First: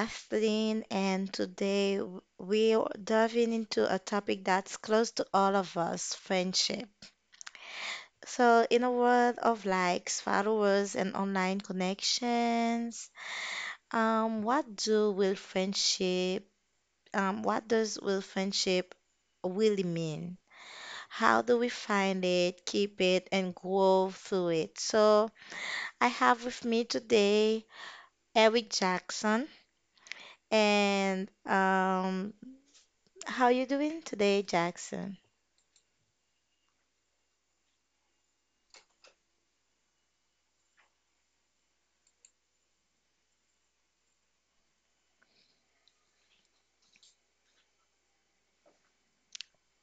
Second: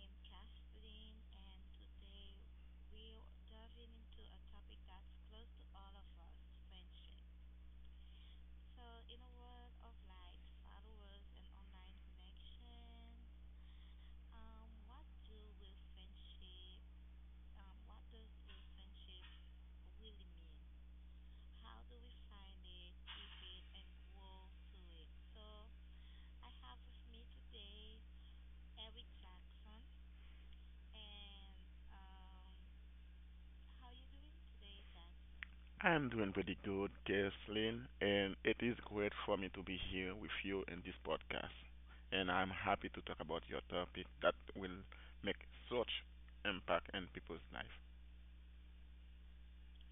Kathleen, and today we are diving into a topic that's close to all of us friendship. So, in a world of likes, followers, and online connections, um, what do will friendship, what does will friendship really mean? How do we find it, keep it, and grow through it? So, I have with me today Eric Jackson. And How you doing today, Jackson? I'm doing pretty good, Kathleen, and it is great for me to be here with you in this podcast. And I'm happy to talk about your topic that will make such impact in people's life.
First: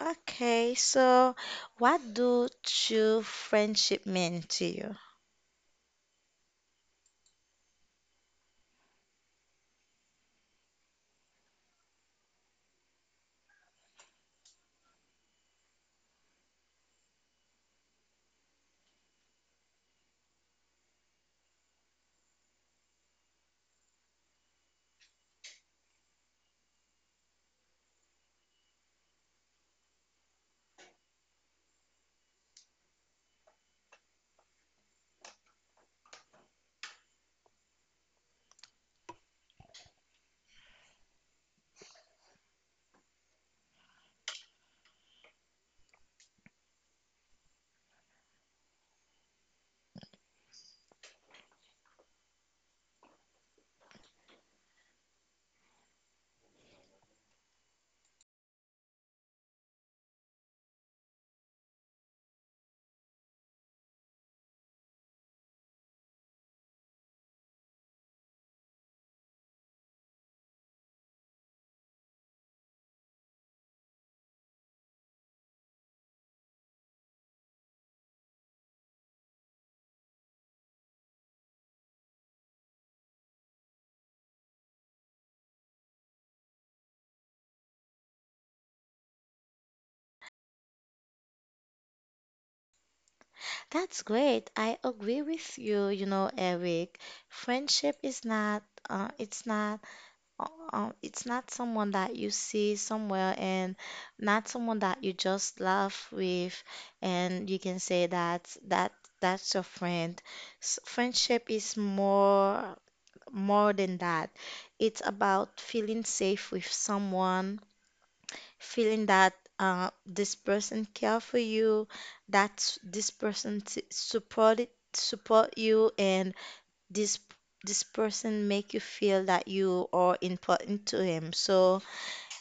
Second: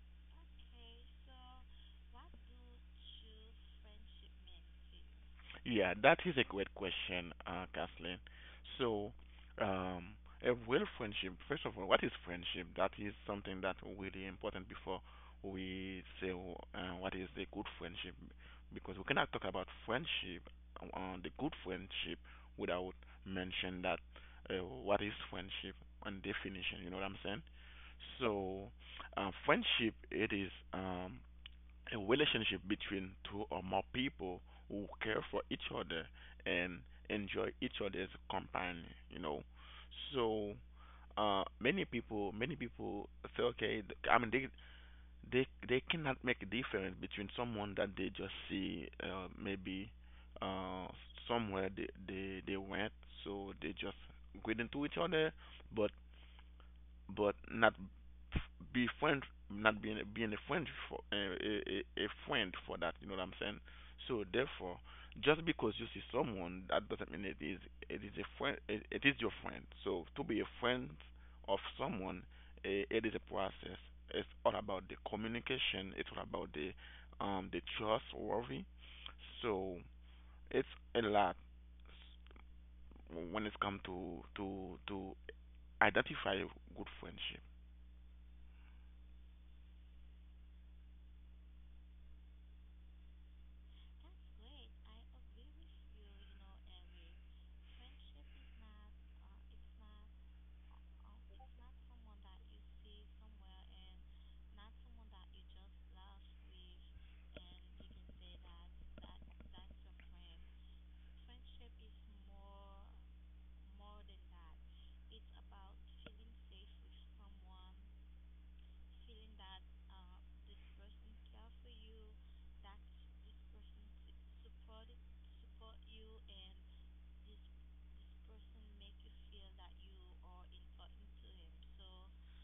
Okay, so what do true friendship mean to you? Yeah, that is a great question, Kathleen. So, um, a real friendship, first of all, what is friendship? That is something that really important before we say what is a good friendship, because we cannot talk about friendship, the good friendship, without mention that what is friendship and definition. You know what I'm saying? So, friendship, it is. A relationship between two or more people who care for each other and enjoy each other's company you know so many people say, okay, they they cannot make a difference between someone that they just see maybe, uh somewhere they went, so they just get into each other, but not be friend, not being a friend for a friend for that. You know what I'm saying? So therefore, just because you see someone, that doesn't mean it is a friend. It is your friend. So to be a friend of someone, it is a process. It's all about the communication. It's all about the the trustworthy. So it's a lot when it comes to to identify good friendship. That's great. I agree with you, you know, Eric. Friendship is not it's not uh, it's not someone that you see somewhere and not someone that you just laugh with and you can say that that's your friend. Friendship is more than that. It's about feeling safe with someone, feeling that this person care for you, that this person support you, and this this person make you feel that you are important to him. So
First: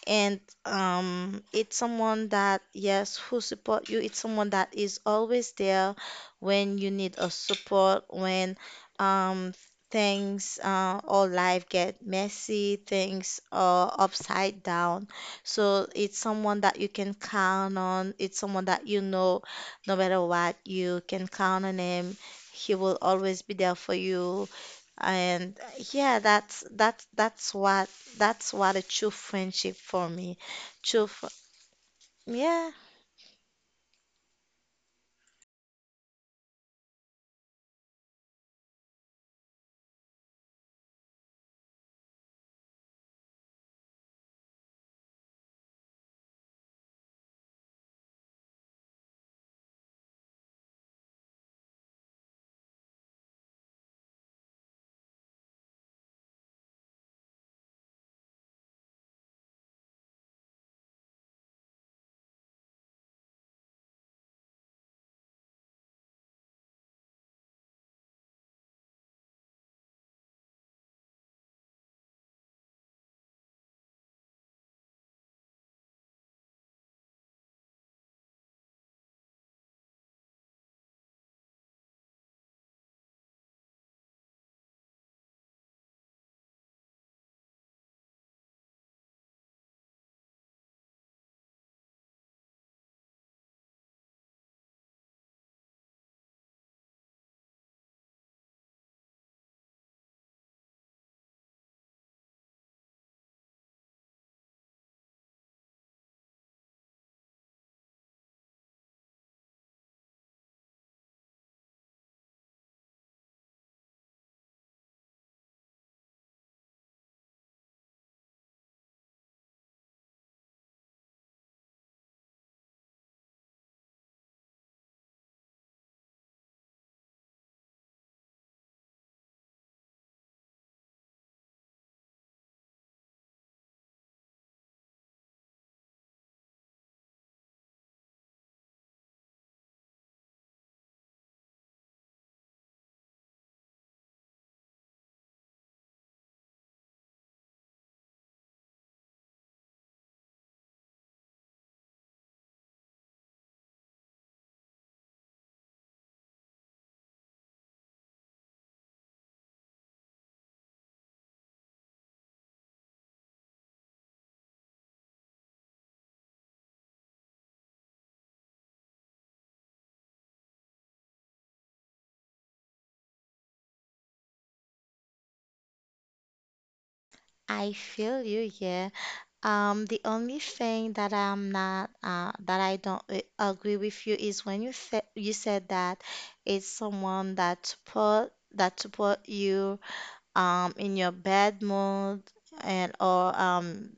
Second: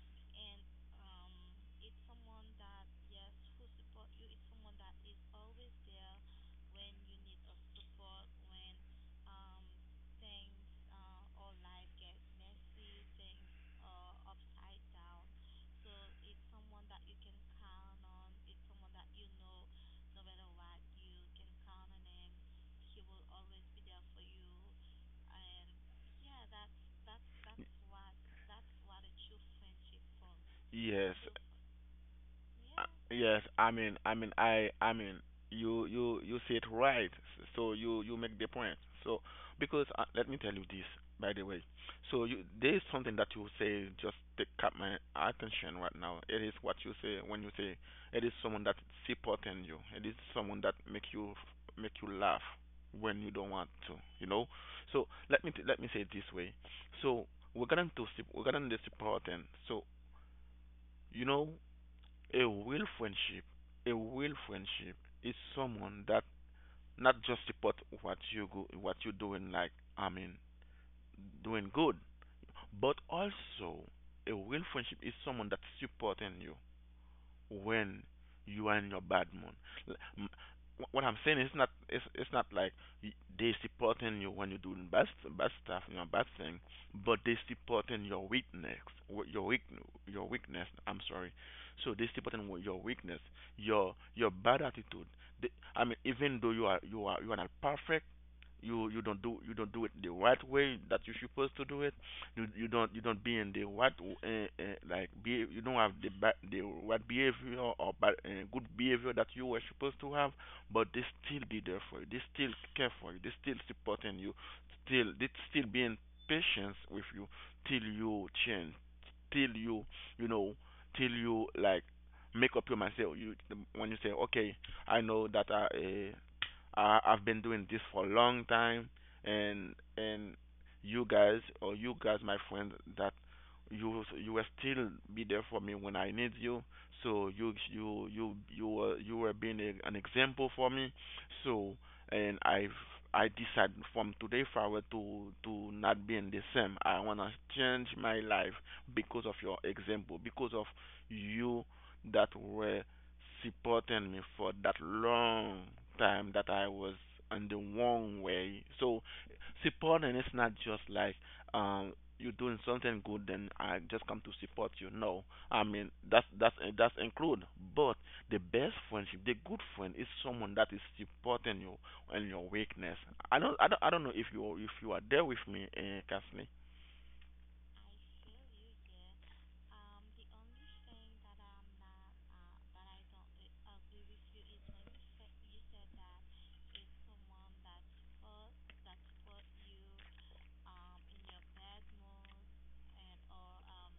and it's someone that yes who support you, it's someone that is always there when you need a support, when um, things or life get messy, things are upside down. So it's someone that you can count on, it's someone that you know no matter what you can count on him, he will always be there for you. And yeah, that's what a true friendship for me. True, Yes, fr- yeah, uh, yes. I mean, you say it right. So you, make the point. So because let me tell you this, by the way. So you, there is something that you say just take up my attention right now. It is what you say when you say it is someone that supporting you. It is someone that make you laugh when you don't want to. You know. So let me say it this way. So we're going to supporting. So you know a real friendship, a real friendship is someone that not just support what you go, what you doing, like I mean, doing good, but also a real friendship is someone that's supporting you when you are in your bad mood. L- m- What I'm saying is not it's it's not like y- they supporting you when you're doing bad stuff, you know, bad thing, but they supporting your weakness, wh- your weak your weakness. I'm sorry. So they supporting your weakness, your bad attitude. They, I mean, even though you are not perfect, you don't do it the right way that you're supposed to do it, you don't, be in the what like be, you don't have the ba- the what behavior or bad, good behavior that you were supposed to have, but they still be there for you. They still care for you. They still supporting you. Still they still being patient with you till you change, till you you know, till you like make up your mind. Say you when you say, okay, I know that I. I I've been doing this for a long time, and you guys or you guys my friend that you will still be there for me when I need you, so you were, being a, an example for me. So and I've I decide from today forward to not being the same. I want to change my life because of your example, because of you that were supporting me for that long time that I was on the wrong way. So supporting, and it's not just like um you're doing something good then I just come to support you. No, I mean that's that's include. But the best friendship, the good friend, is someone that is supporting you and your weakness. I don't know if you are there with me, Kathleen. I feel you. Yeah. The only thing that I'm not that I don't agree with you is when you said that it's someone that support you in your bad mood and or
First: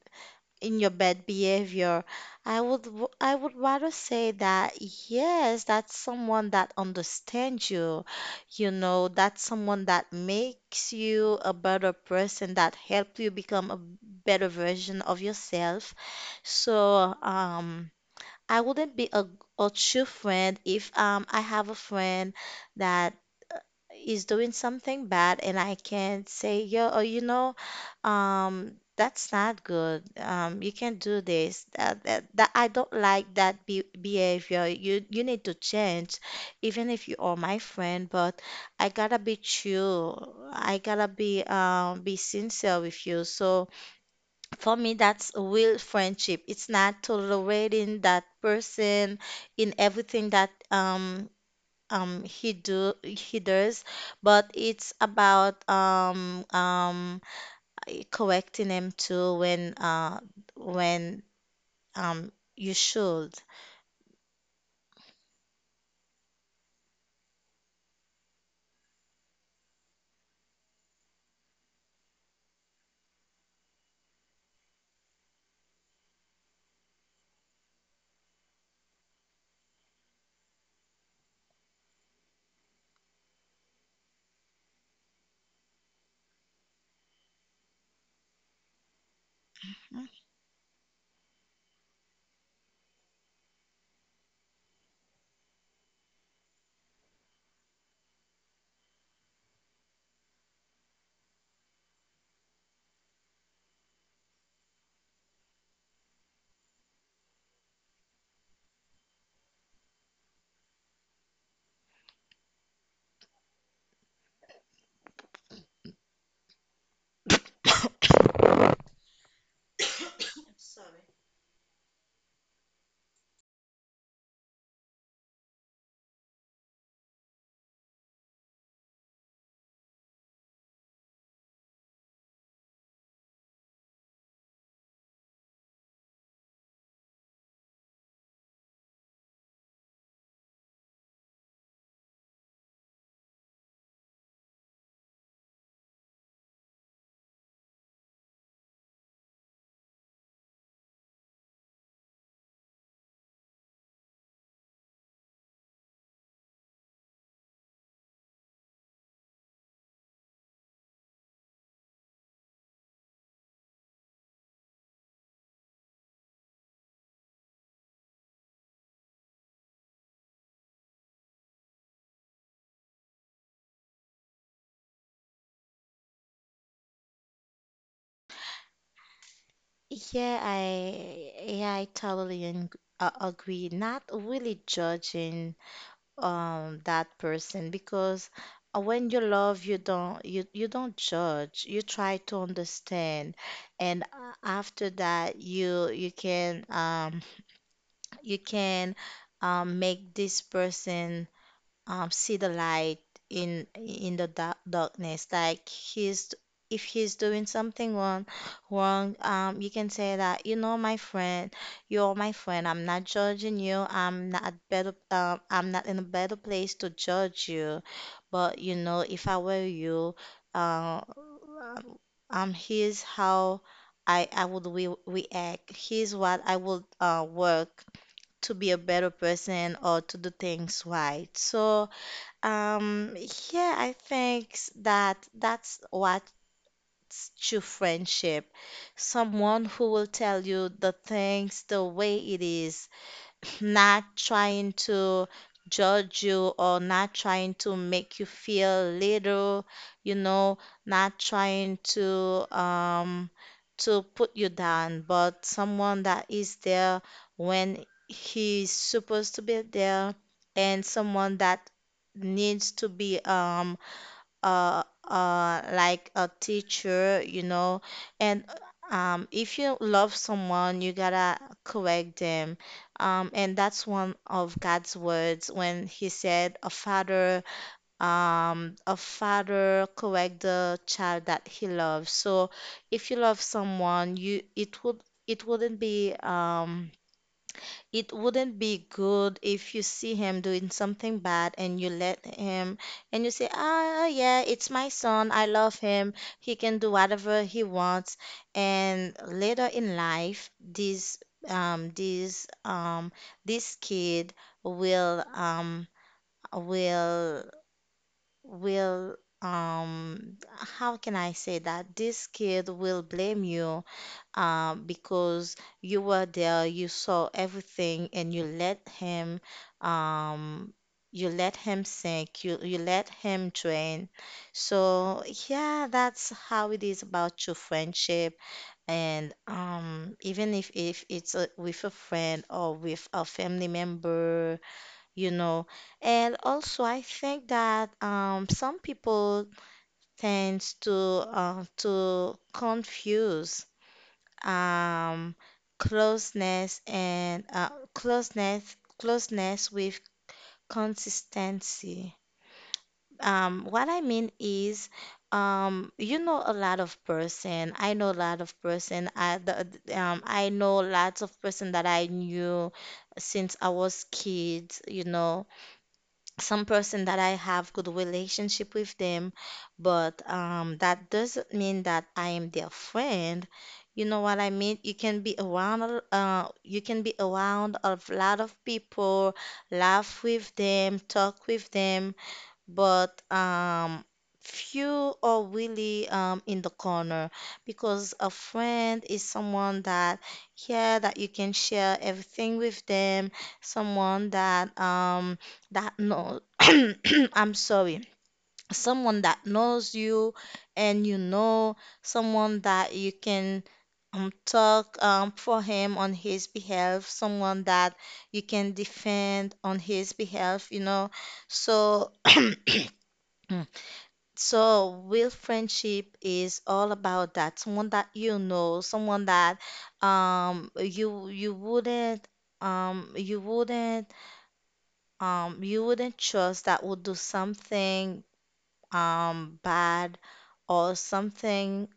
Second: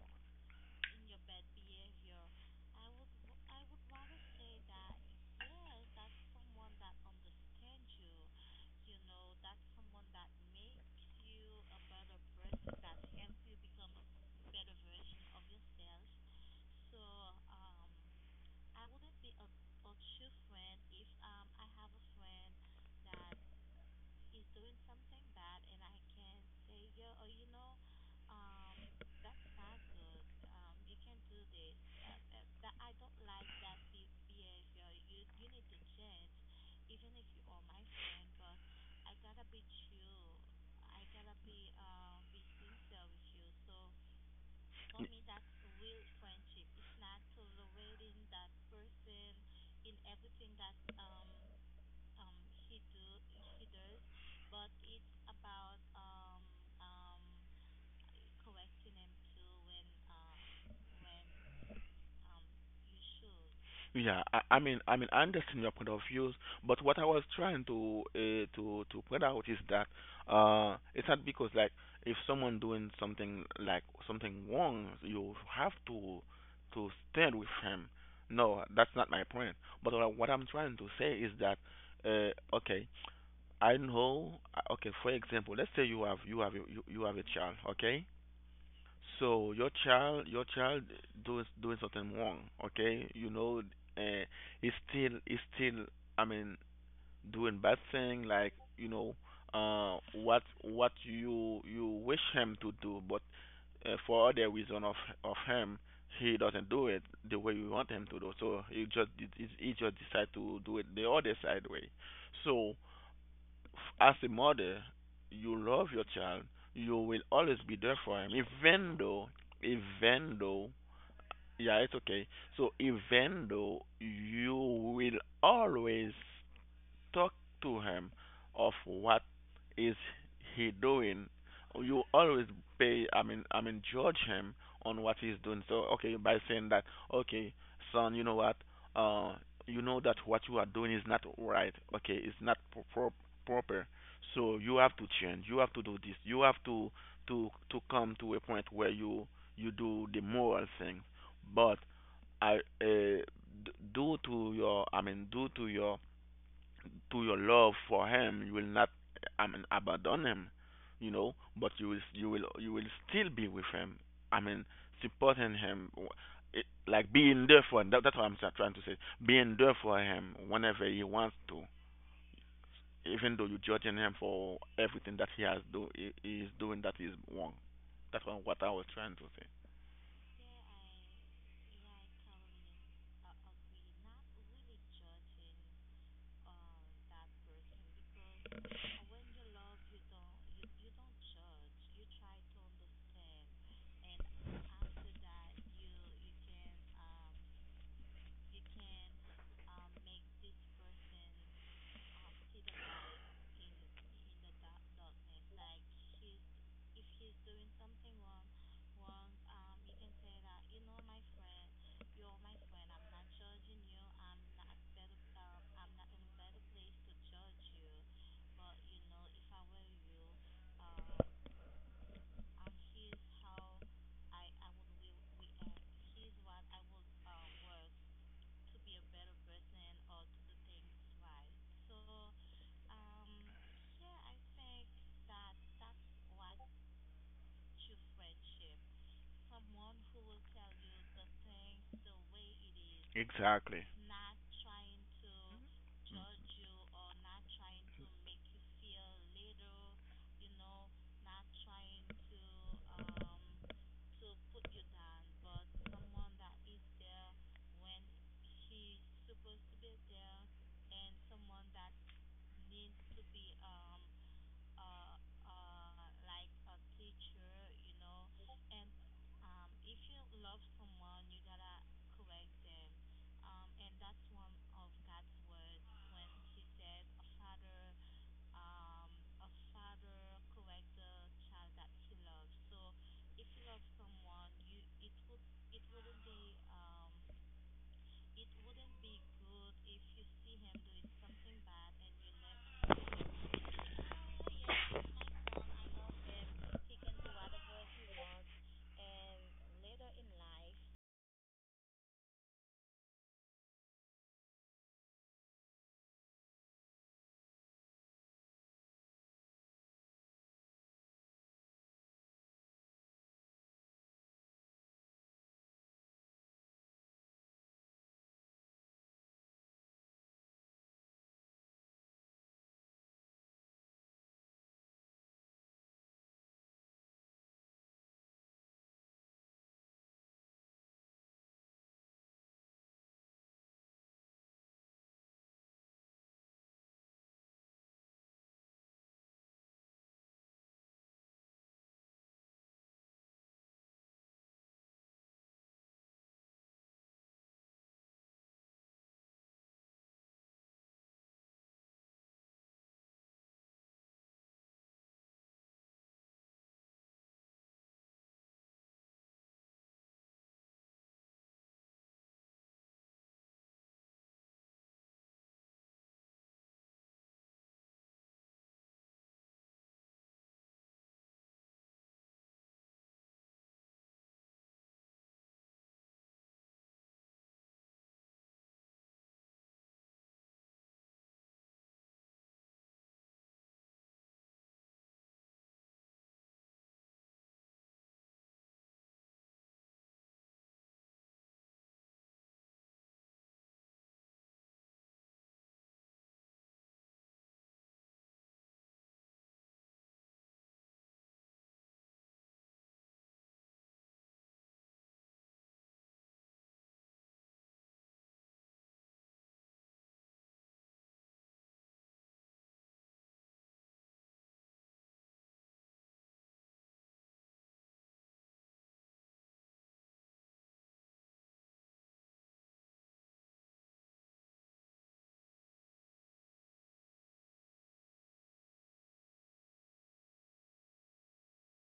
in your bad behavior. I would I would rather say that yes, that's someone that understands you. You know, that's someone that makes you a better person, that help you become a better version of yourself. So, I wouldn't be a true friend if I have a friend that is doing something bad and I can say, yo, oh, you know, that's not good. You can't do this. That I don't like that be behavior. You need to change, even if you are my friend. But I gotta be true. I gotta be sincere with you. So for me, that's a real friendship. It's not tolerating that person in everything that he does, but it's about correcting him too when when you should. Yeah, I mean, I understand your point of views, but what I was trying to to point out is that it's not because like if someone doing something like something wrong, you have to stand with him. No, that's not my point. But what, I, what I'm trying to say is that okay, I know. Okay, for example, let's say you have you have a child, okay, so Mm. Your child doing something wrong, okay? You know, uh, he's still, I mean, doing bad thing like you know, what you you wish him to do, but for other reason of him, he doesn't do it the way you want him to do. So he just decide to do it the other side way. So as a mother, you love your child, you will always be there for him, even though, even though, yeah, it's okay. So even though you will always talk to him of what is he doing. You always pay, judge him on what he's doing. So, okay, by saying that, okay, son, you know what, uh, you know that what you are doing is not right. Okay, it's not proper. So you have to change. You have to do this. You have to to come to a point where you do the moral thing. But I uh, d- due to your, due to your love for him, you will not, I mean, abandon him, you know, but you will still be with him, I mean, supporting him, it, like being there for him, that, that's what trying to say, being there for him whenever he wants to, even though you're judging him for everything that he has do he is doing that is wrong. That's what I was trying to say Yeah, I totally agree. Not really judging that person, because when you love, you don't judge. You try to understand, and after that, you can you can make this person see the light in the darkness. Like he's, if he's doing something wrong, you can say that, you know, my friend, you're my friend, I'm not judging you, I'm not better, I'm not in a better place to judge you. But you know, if I were you, uh, here's how I would re react, here's what I would work to be a better person or to do things right. So, um, yeah, I think that's what's true friendship. Someone who will tell you the things the way it is, exactly. not trying to judge you or not trying to make you feel little, you know, not trying um to put you down, but someone that is there when he's supposed to be there and someone that needs to be like a teacher, you know. And if you love someone, you gotta correct them. And that's one of God's words, when he said a father, a father correct the child that he loves. So if you love someone, you it would, it wouldn't be um it wouldn't be good if you see him doing something bad and you let him, and you say, ah, yeah, it's my son, I love him, he can do whatever he wants. And later in life, this um this um this kid will will will um how can I say that? This kid will blame you, because you were there, you saw everything, and um, you let him sink, you let him drain. So yeah, that's how it is about true friendship. And even if it's a, with a friend or with a family member, you know. And also, I think that some people tends to confuse um, closeness and closeness closeness with consistency. What I mean is, you know a lot of person. I know a lot of person. I know lots of person that I knew since I was kid. You know, some person that I have good relationship with them, but that doesn't mean that I am their friend. You know what I mean? You can be around, you can be around a lot of people, laugh with them, talk with them, but few are really in the corner, because a friend is someone that yeah that you can share everything with them, someone that that knows I'm sorry, someone that knows you, and you know, someone that you can talk for him on his behalf, someone that you can defend on his behalf, you know. So so, real friendship is all about that. Someone that you know, someone that you you wouldn't you wouldn't you wouldn't trust that would do something bad or something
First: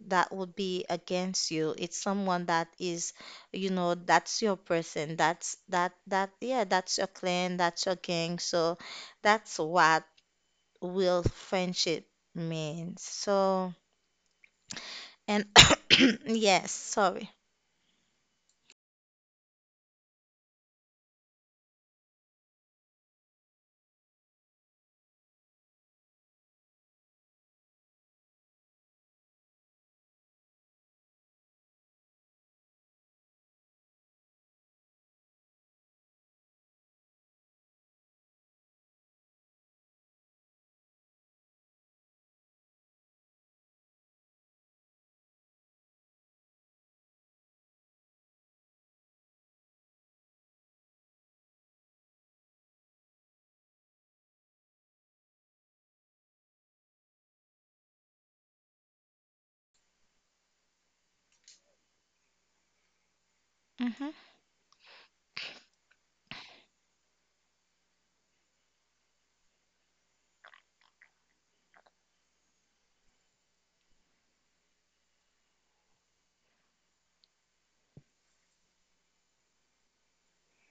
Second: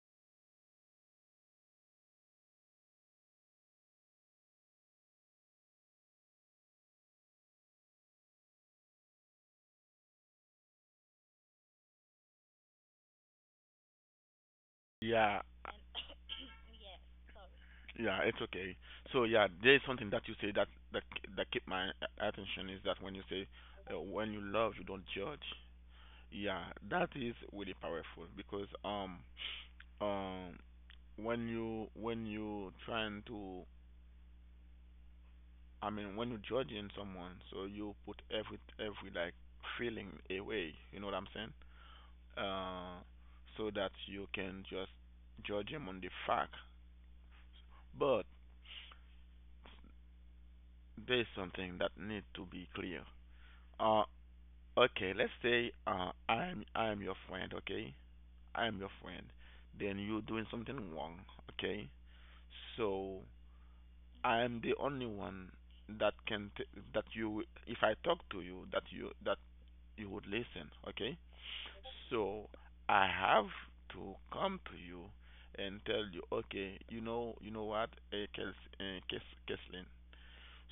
that would be against you. It's someone that is, you know, that's your person. That's that that yeah, that's your clan, that's your gang. So that's what real friendship means. So Yeah. and yes, sorry. Yeah, it's okay. So yeah, there is something that you say that that keep my attention is that when you say, when you love, you don't judge. Yeah, that is really powerful because um when you trying to, I mean, when you judging someone, so you put every like feeling away. You know what I'm saying? Uh, so that you can just judge him on the fact. But there's something that need to be clear. Uh, Okay, let's say I'm your friend, okay? I'm your friend. Then you're doing something wrong, okay? So Hmm. I'm the only one that can that you if I talk to you that you that you would listen, okay? So I have to come to you and tell you, okay, you know what, Keslin,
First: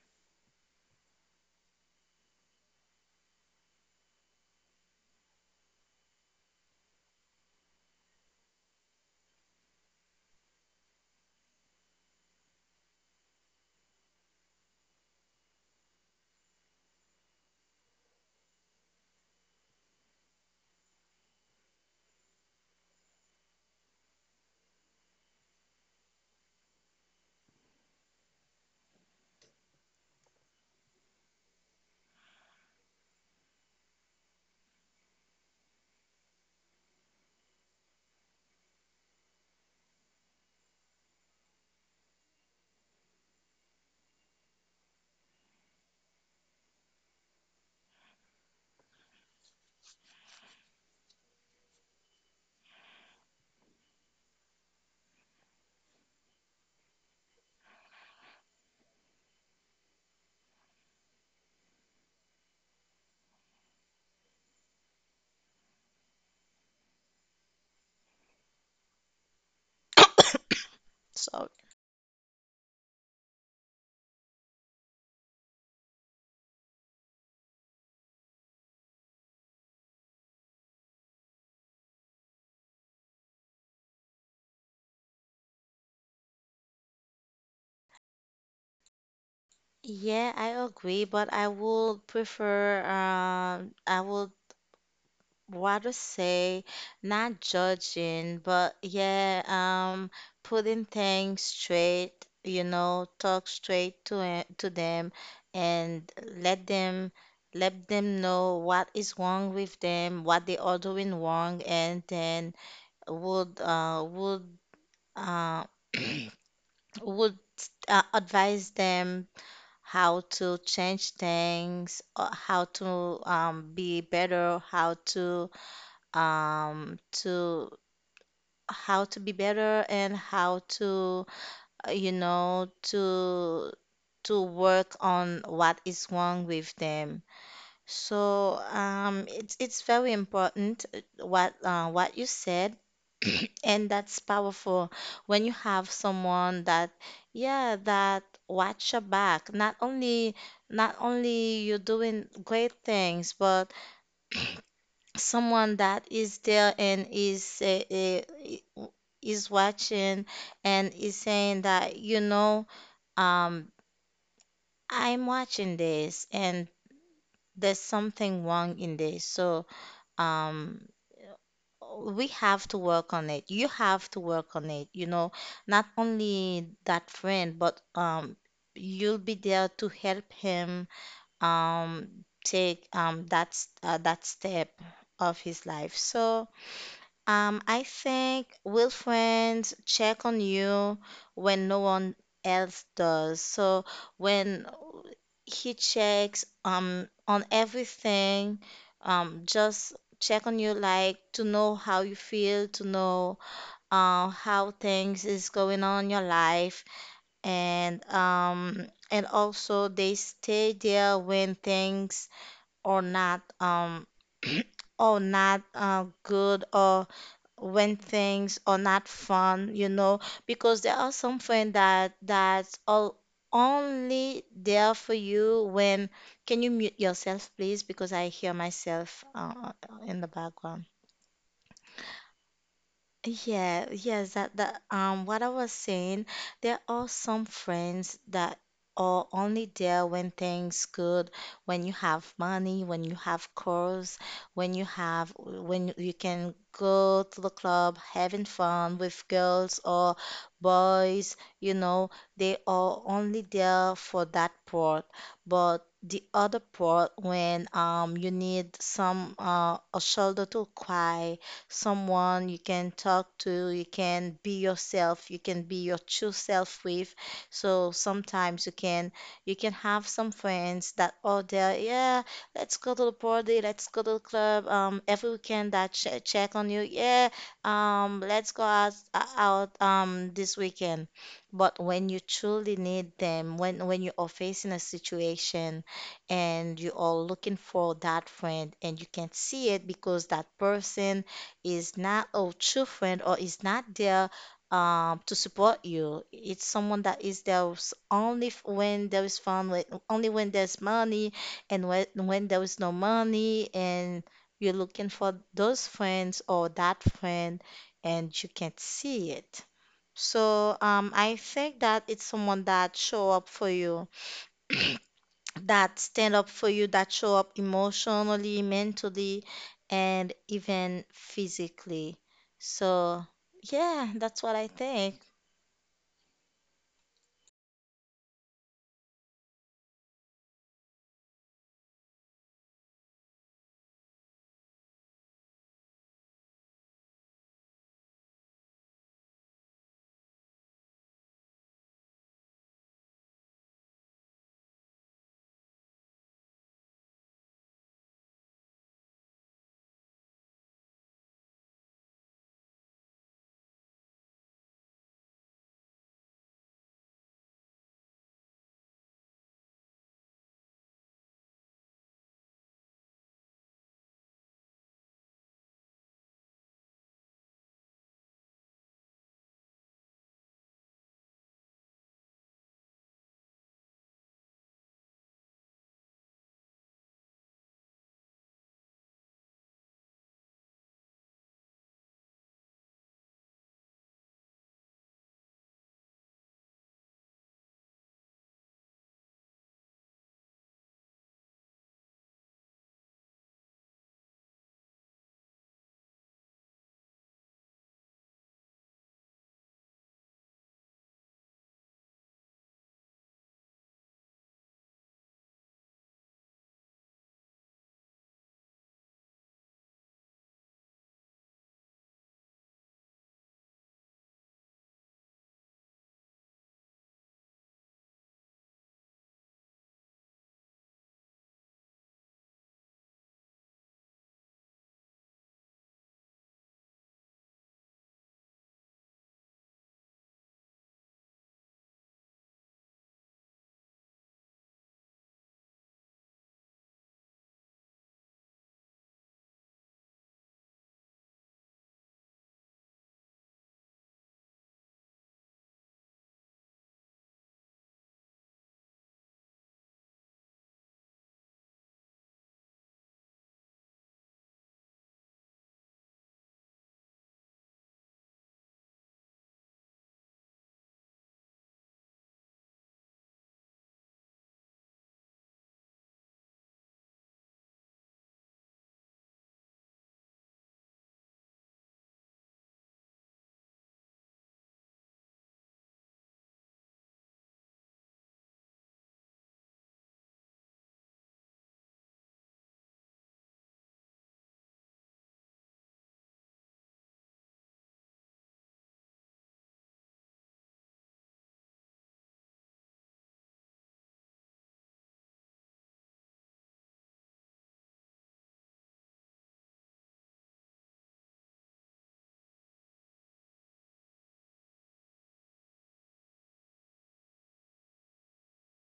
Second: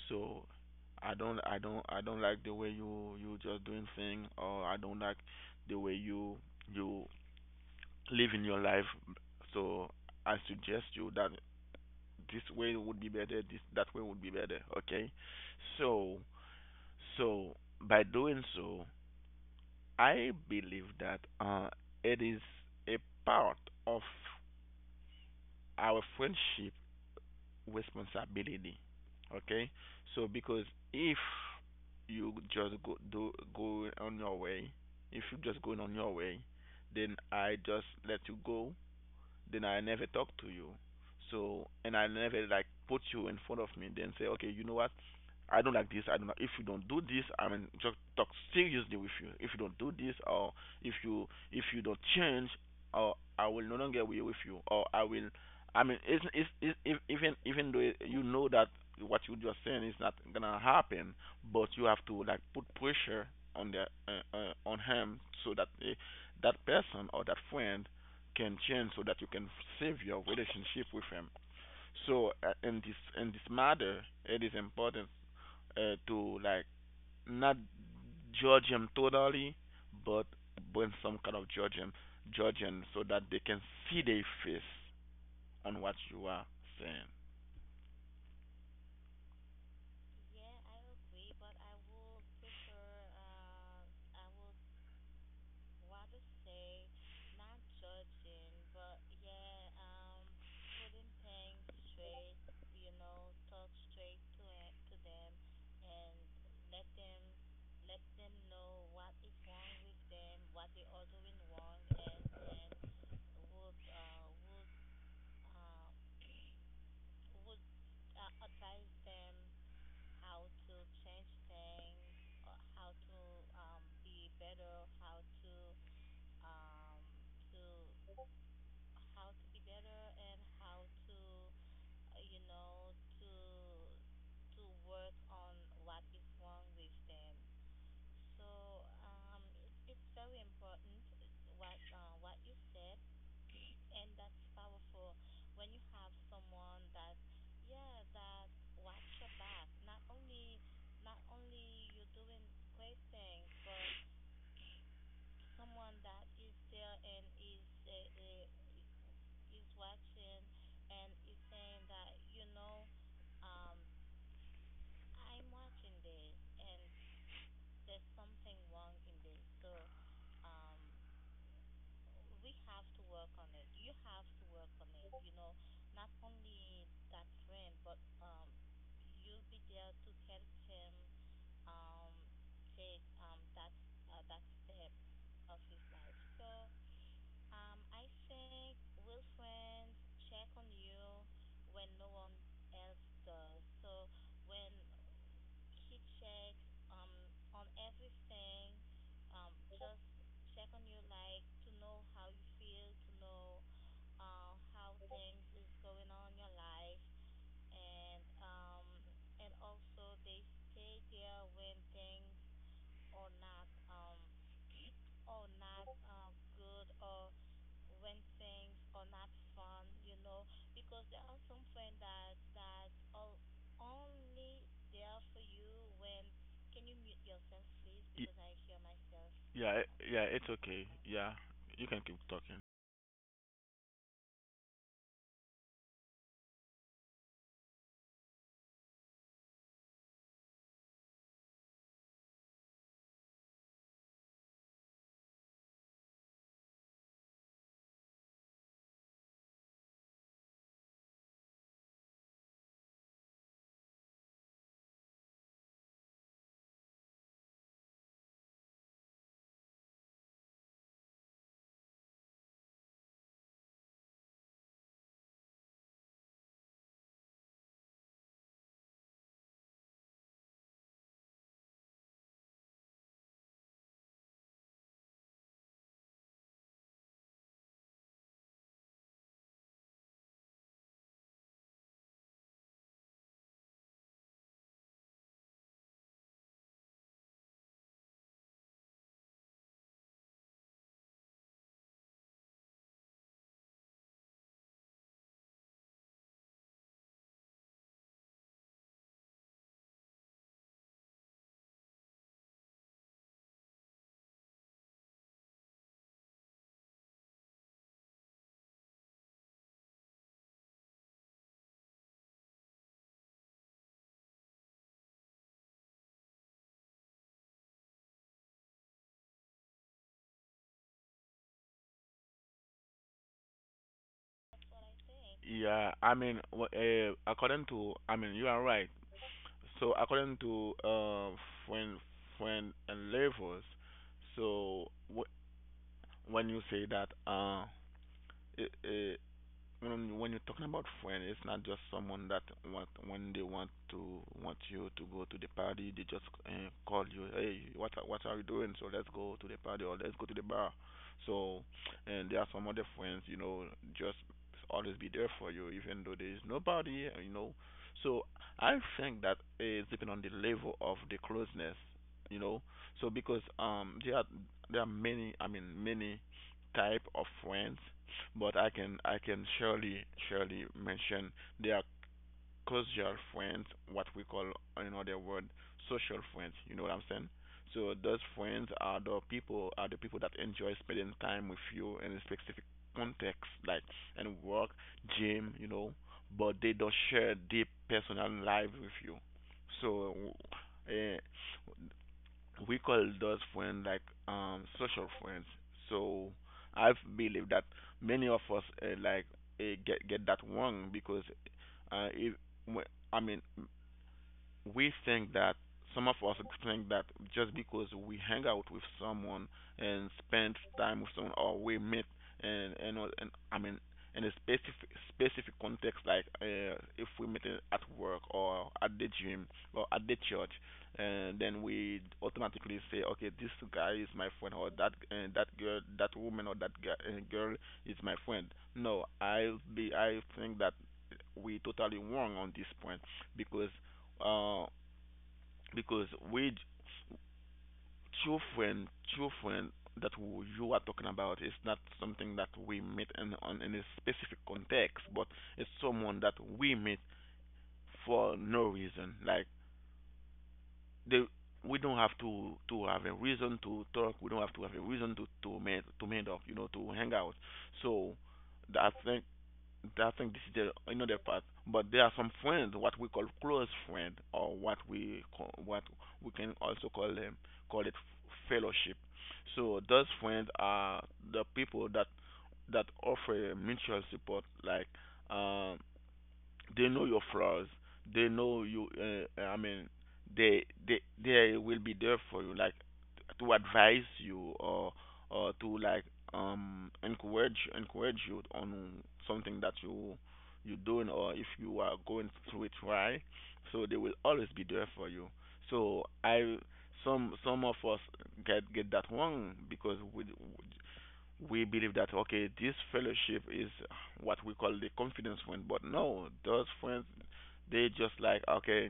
so I don't like the way you you just doing thing or I don't like the way you you living your life. So I suggest you that this way would be better, this that way would be better, okay? So so by doing so, I believe that it is a part of our friendship responsibility. Okay, so because if you just go on your way, if you just going on your way, then I just let you go, then I never talk to you. So and I never like put you in front of me, then say, okay, you know what? I don't like this. I don't. Like, if you don't do this, I mean, just talk seriously with you. If you don't do this, or if you don't change, or I will no longer be with you, or I will. I mean, it's, if, even though you know that what you just saying is not gonna happen, but you have to like put pressure on the on him so that that person or that friend can change so that you can save your relationship with him. Sorry. So in this matter, it is important to like not judge him totally, but bring some kind of judging, judging so that they can see their face on what you are saying. Yeah, I agree, but I would prefer, I would rather say not judging, but yeah, putting things straight, you know, talk straight to them, and let them, let them know what is wrong with them, what they are doing wrong, and then would uh would advise them how to change things, how to be better, how to how to be better, and how to you know to work on what is wrong with them. So it's very important what you said, and that's powerful when you have someone that yeah that watch your back. Not only, not only you're doing great things, but someone that is there and uh, is watching and is saying that, you know, um, I'm watching this and there's something wrong in this. So. Um, we have to work on it. You have to work on it. You know, not only that friend, but you'll be there to help him take that step of his life. So I think will friends check on you when no one else does. So when he checks on everything, just check on you, like to know how you feel, to know how things is going on in your life. And and also they stay there when things are not or not good, or when things are not fun, you know, because there are some friends that that's all only there for you when, can you mute yourself please, because Y- I hear myself Yeah, in yeah, the it's okay. background. Yeah, you can keep talking. Yeah, yes, that, that what I was saying, there are some friends that are only there when things good, when you have money, when you have cars, when you have, when you can go to the club having fun with girls or boys, you know, they are only there for that part. But the other part, when you need some a shoulder to cry, someone you can talk to, you can be yourself, you can be your true self with. So sometimes you can, you can have some friends that, oh there, yeah, let's go to the party, let's go to the club every weekend, that ch check on you, yeah, let's go out, out this weekend. But when you truly need them, when you are facing a situation and you are looking for that friend and you can not see it, because that person is not a true friend or is not there to support you. It's someone that is there when there is fun, only when there's money, and when there is no money, and you're looking for those friends or that friend, and you can't see it. I think that it's someone that show up for you, that stand up for you, that show up emotionally, mentally, and even physically. So, yeah, that's what I think. Yeah, I mean, according to, I mean, you are right. So according to friend, friend and levels, so wh- when you say that when you're talking about friend, it's not just someone that want when they want to want you to go to the party, they just call you, hey, what are you doing? So let's go to the party or let's go to the bar. So, and there are some other friends, you know, just always be there for you, even though there is nobody, you know. So I think that it's depending on the level of the closeness, you know. So because there are many, I mean many type of friends but I can surely mention they are casual friends, what we call in other word social friends. You know what I'm saying? So those friends are the people that enjoy spending time with you in a specific context, like and work, gym, you know, but they don't share deep personal life with you. So, uh, we call those friends like social friends. So I believe that many of us like get that wrong because if wh- I mean we think that some of us think that just because we hang out with someone and spend time with someone or we meet and I mean in a specific context like if we meet at work or at the gym or at the church and then we automatically say okay this guy is my friend or that that girl that woman or that guy, girl is my friend. No, I think that we totally wrong on this point because uh, because with children, children that you are talking about is not something that we meet in on in a specific context, but it's someone that we meet for no reason. Like they, we don't have to have a reason to talk. We don't have to have a reason to to meet up. You know, to hang out. So I think I think this is the another part. But there are some friends, what we call close friend, or what we call, what we can also call them, call it fellowship. So those friends are the people that offer mutual support, like um, they know your flaws. They know you. I mean, they will be there for you, like to advise you or to like encourage you on something that you you're doing or if you are going through it right. So they will always be there for you. So I some of us get that wrong because we believe that okay, this fellowship is what we call the confidence friend, but no, those friends they just like okay,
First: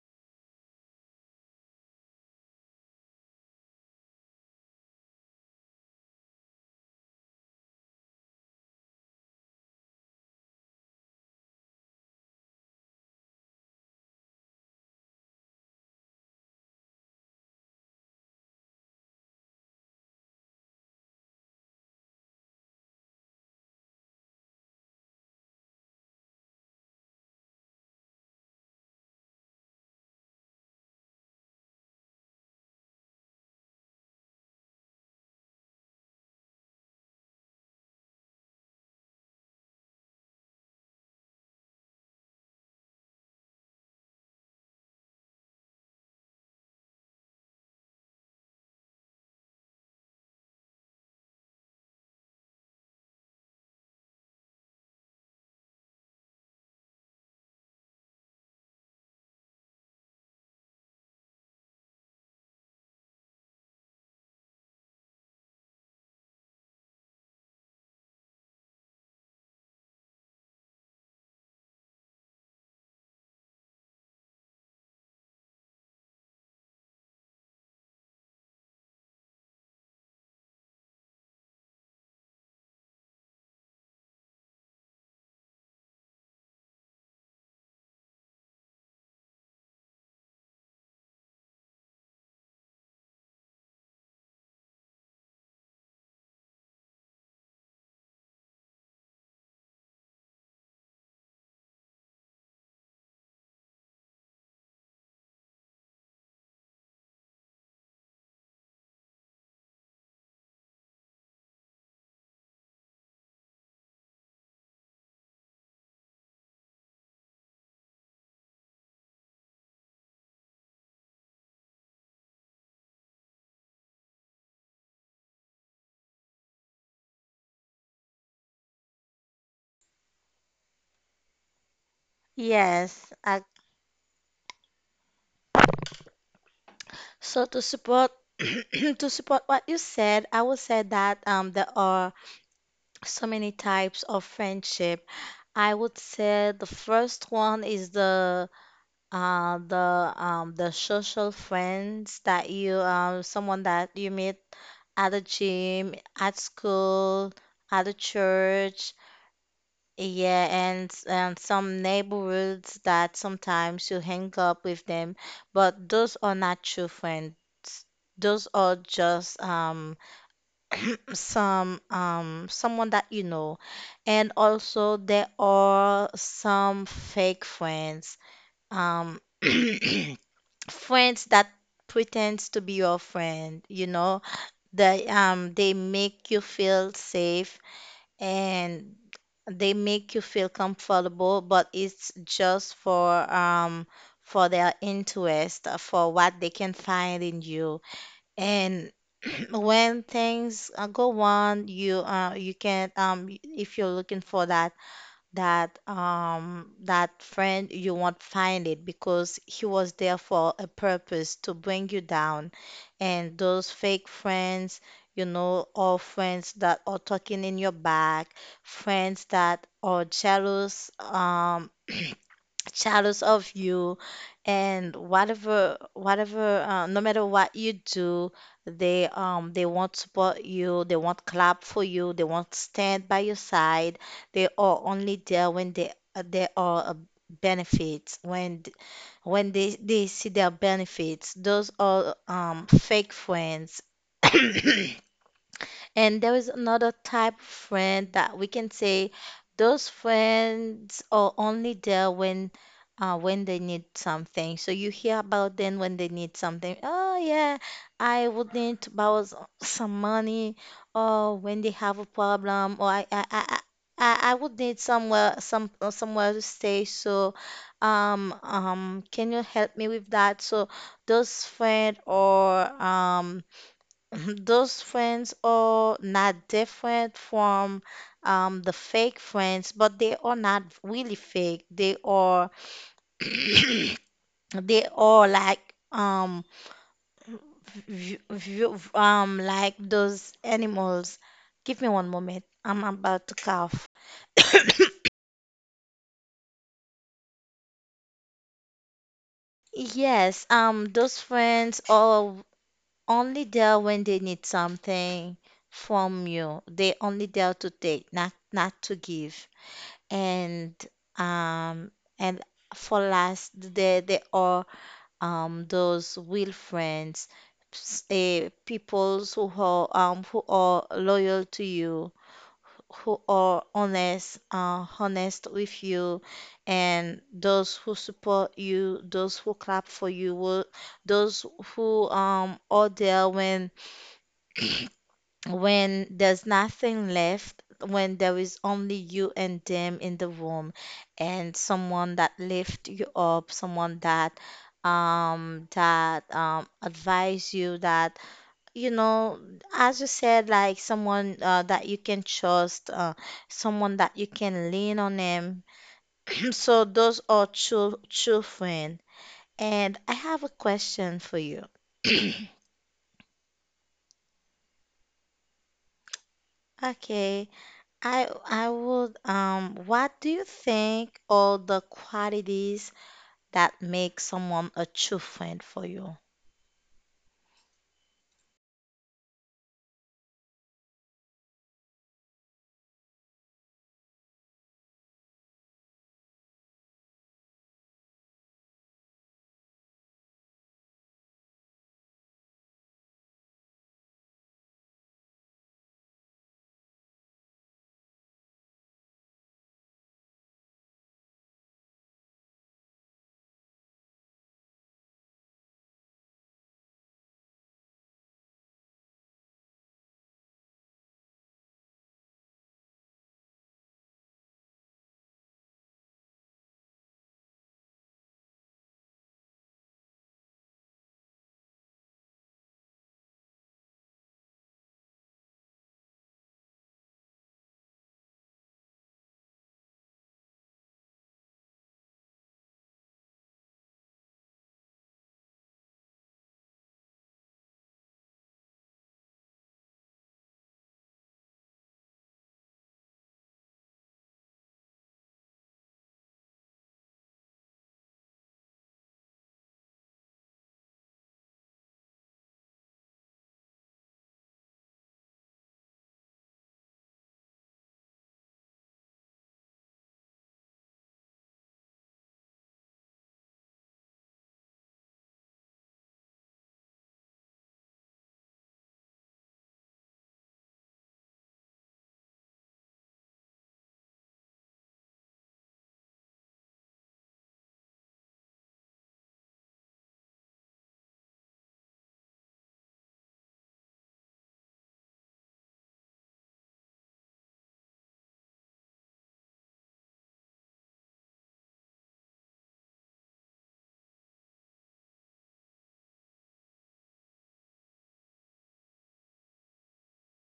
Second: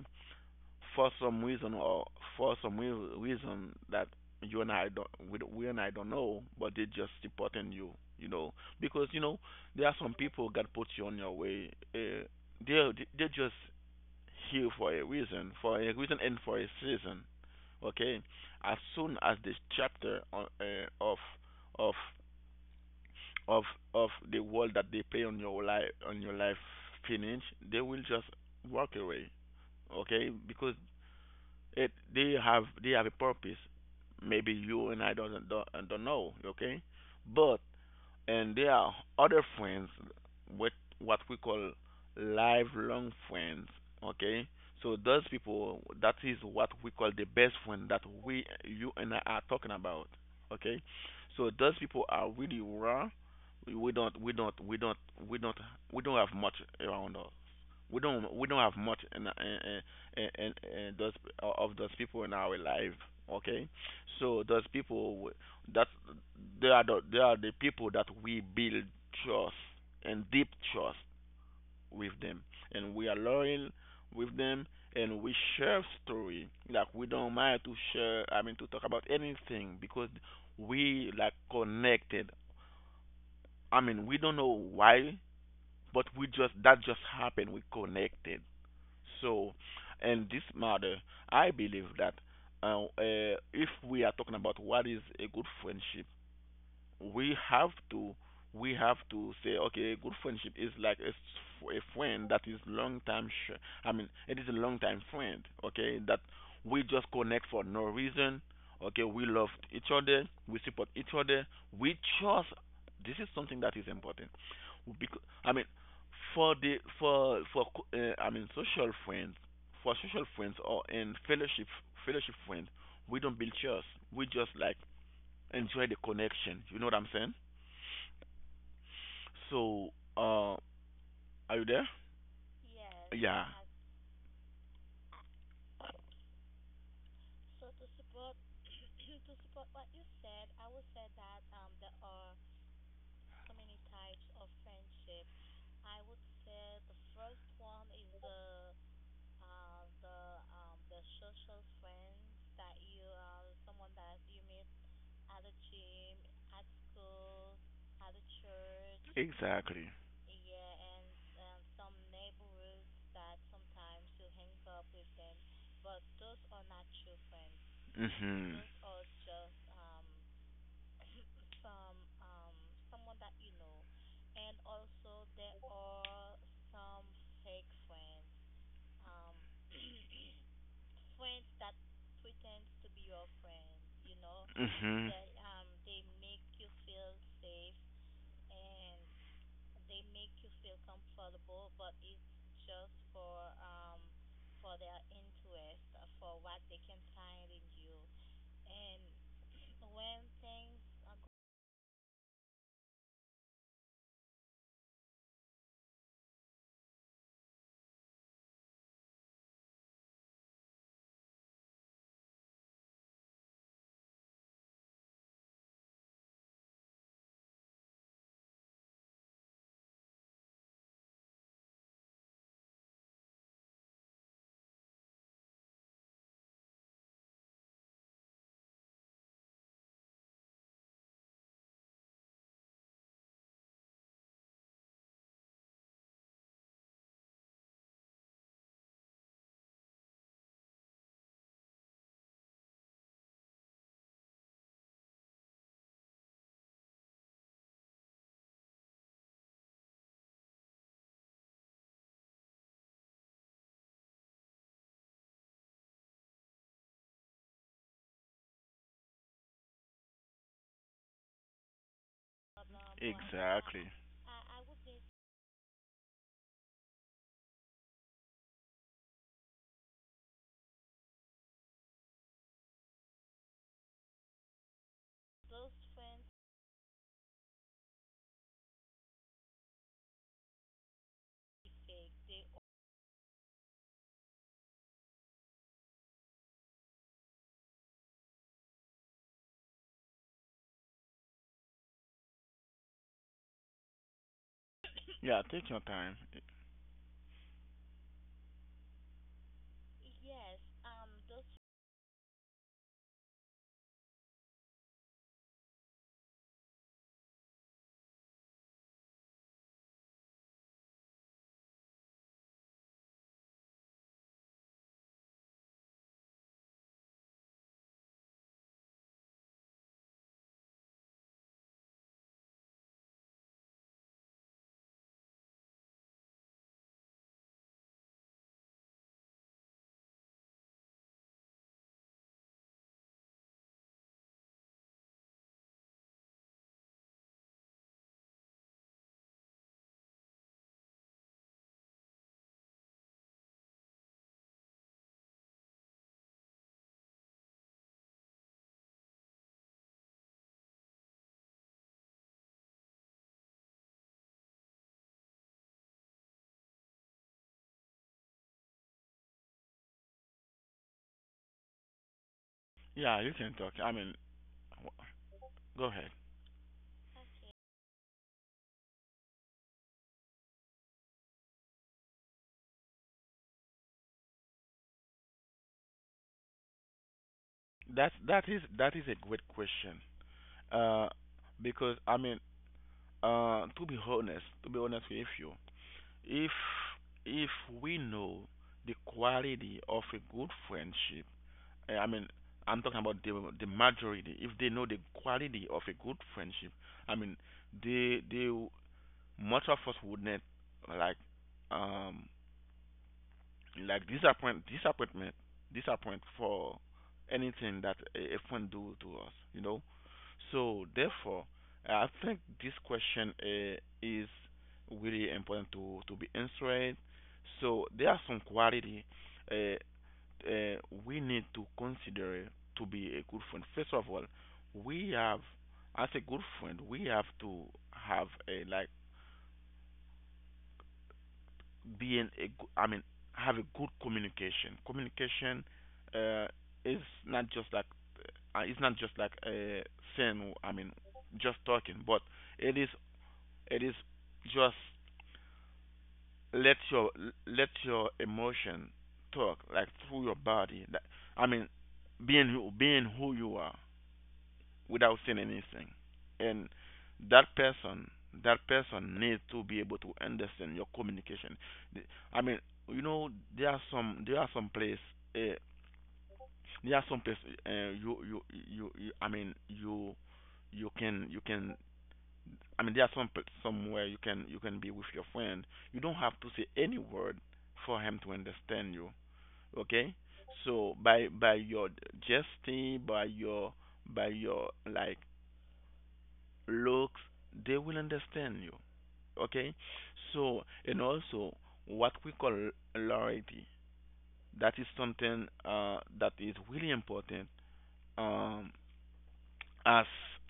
for some reason or for some real reason that you and I don't- we and I don't know, but they just supporting you, you know, because you know there are some people that put you on your way. They they just here for a reason and for a season. Okay, as soon as this chapter on, of of of of the role that they play on your life finish, they will just walk away. Okay, because it they have a purpose. Maybe you and I don't know. Okay, but and there are other friends, with what we call lifelong friends. Okay, so those people, that is what we call the best friend that we you and I are talking about. Okay, so those people are really raw. We don't we don't we don't we don't we don't have much around us. We don't have much in those of those people in our life. Okay, so those people that they are the people that we build trust and deep trust with them, and we are loyal with them, and we share story. Like we don't mind to share. I mean to talk about anything because we like connected. I mean we don't know why, but we just that just happened. We connected. So, and this matter, I believe that if we are talking about what is a good friendship we have to we have to say okay a good friendship is like a friend that is long time I mean it is a long time friend okay that we just connect for no reason okay we love each other we support each other we trust. This is something that is important because I mean for the for co- I mean social friends for social friends or in fellowship fellowship friends we don't build trust we just like enjoy the connection. You know what I'm saying? So, uh, are you there? Yes. Yeah, so to support to support what you said, I would say that there are so many types of friendship. I would say the first one is the social friends that you, someone that you meet at the gym, at school, at the church, exactly. yeah, and some neighborhoods that sometimes you hang up with them, but those are not true friends. Those Mhm. are just some someone that you know, and also there are some fake friends, um friends that pretends to be your friend, you know Mhm. They make you feel safe and they make you feel comfortable, but it's just for their interest, for what they can find in you. And when things go on, you you can if you're looking for that friend, you won't find it because he was there for a purpose to bring you down. And those fake friends, you know, or friends that are talking in your back, friends that are jealous, shadows of you, and whatever whatever no matter what you do, they won't support you, they won't clap for you, they won't stand by your side. They are only there when they are benefits when they see their benefits. Those are fake friends. And there is another type of friend that we can say those friends are only there when they need something. So you hear about them when they need something. Oh yeah, I would need to borrow some money, or when they have a problem, or I I I, Exactly. Blah. I I would need somewhere to stay. So can you help me with that? So those friends or those friends are not different from the fake friends, but they are not really fake. They are they are like v- v- um like those animals. Give me one moment. I'm about to cough. Yeah, take your time. Yes, those friends are only there when they need something from you. They only there to take, not to give. And um and for last, there are those real friends, peoples who are loyal to you, who are honest, honest with you, and those who support you, those who clap for you, those who are there when there's nothing left, when there is only you and them in the room, and someone that lift you up, someone that advise you, that, you know, as you said, like someone, that you can trust, someone that you can lean on them. So those are true true friend, and I have a question for you. Yeah, you can talk. I mean, wh- go ahead. Okay. I would what do you think all the qualities that make someone a true friend for you? That that is a great question. Uh, because I mean, to be honest with you, If if we know the quality of a good friendship, I mean, I'm talking about the majority. If they know the quality of a good friendship, I mean, they much of us wouldn't like um like disappoint for anything that a friend do to us, you know. So therefore I think this question is really important to be answered. So there are some quality, uh, uh, we need to consider to be a good friend. First of all, we have, as a good friend we have to have a like being a go- I mean have a good communication. Communication uh, is not just like uh, it's not just like uh, saying, I mean just talking, but it is it is just let your let your emotion talk like through your body. That, I mean being who you are without saying anything. And that person, that person needs to be able to understand your communication. The- I mean, you know, there are some place, uh, there are some place, uh, you, you, you, you, I mean, you can, you can. I mean, there are some pl- somewhere you can be with your friend. You don't have to say any word for him to understand you. Okay? So by your gesture, by your like looks, they will understand you. Okay? So, and also what we call loyalty. That is something that is really important um, as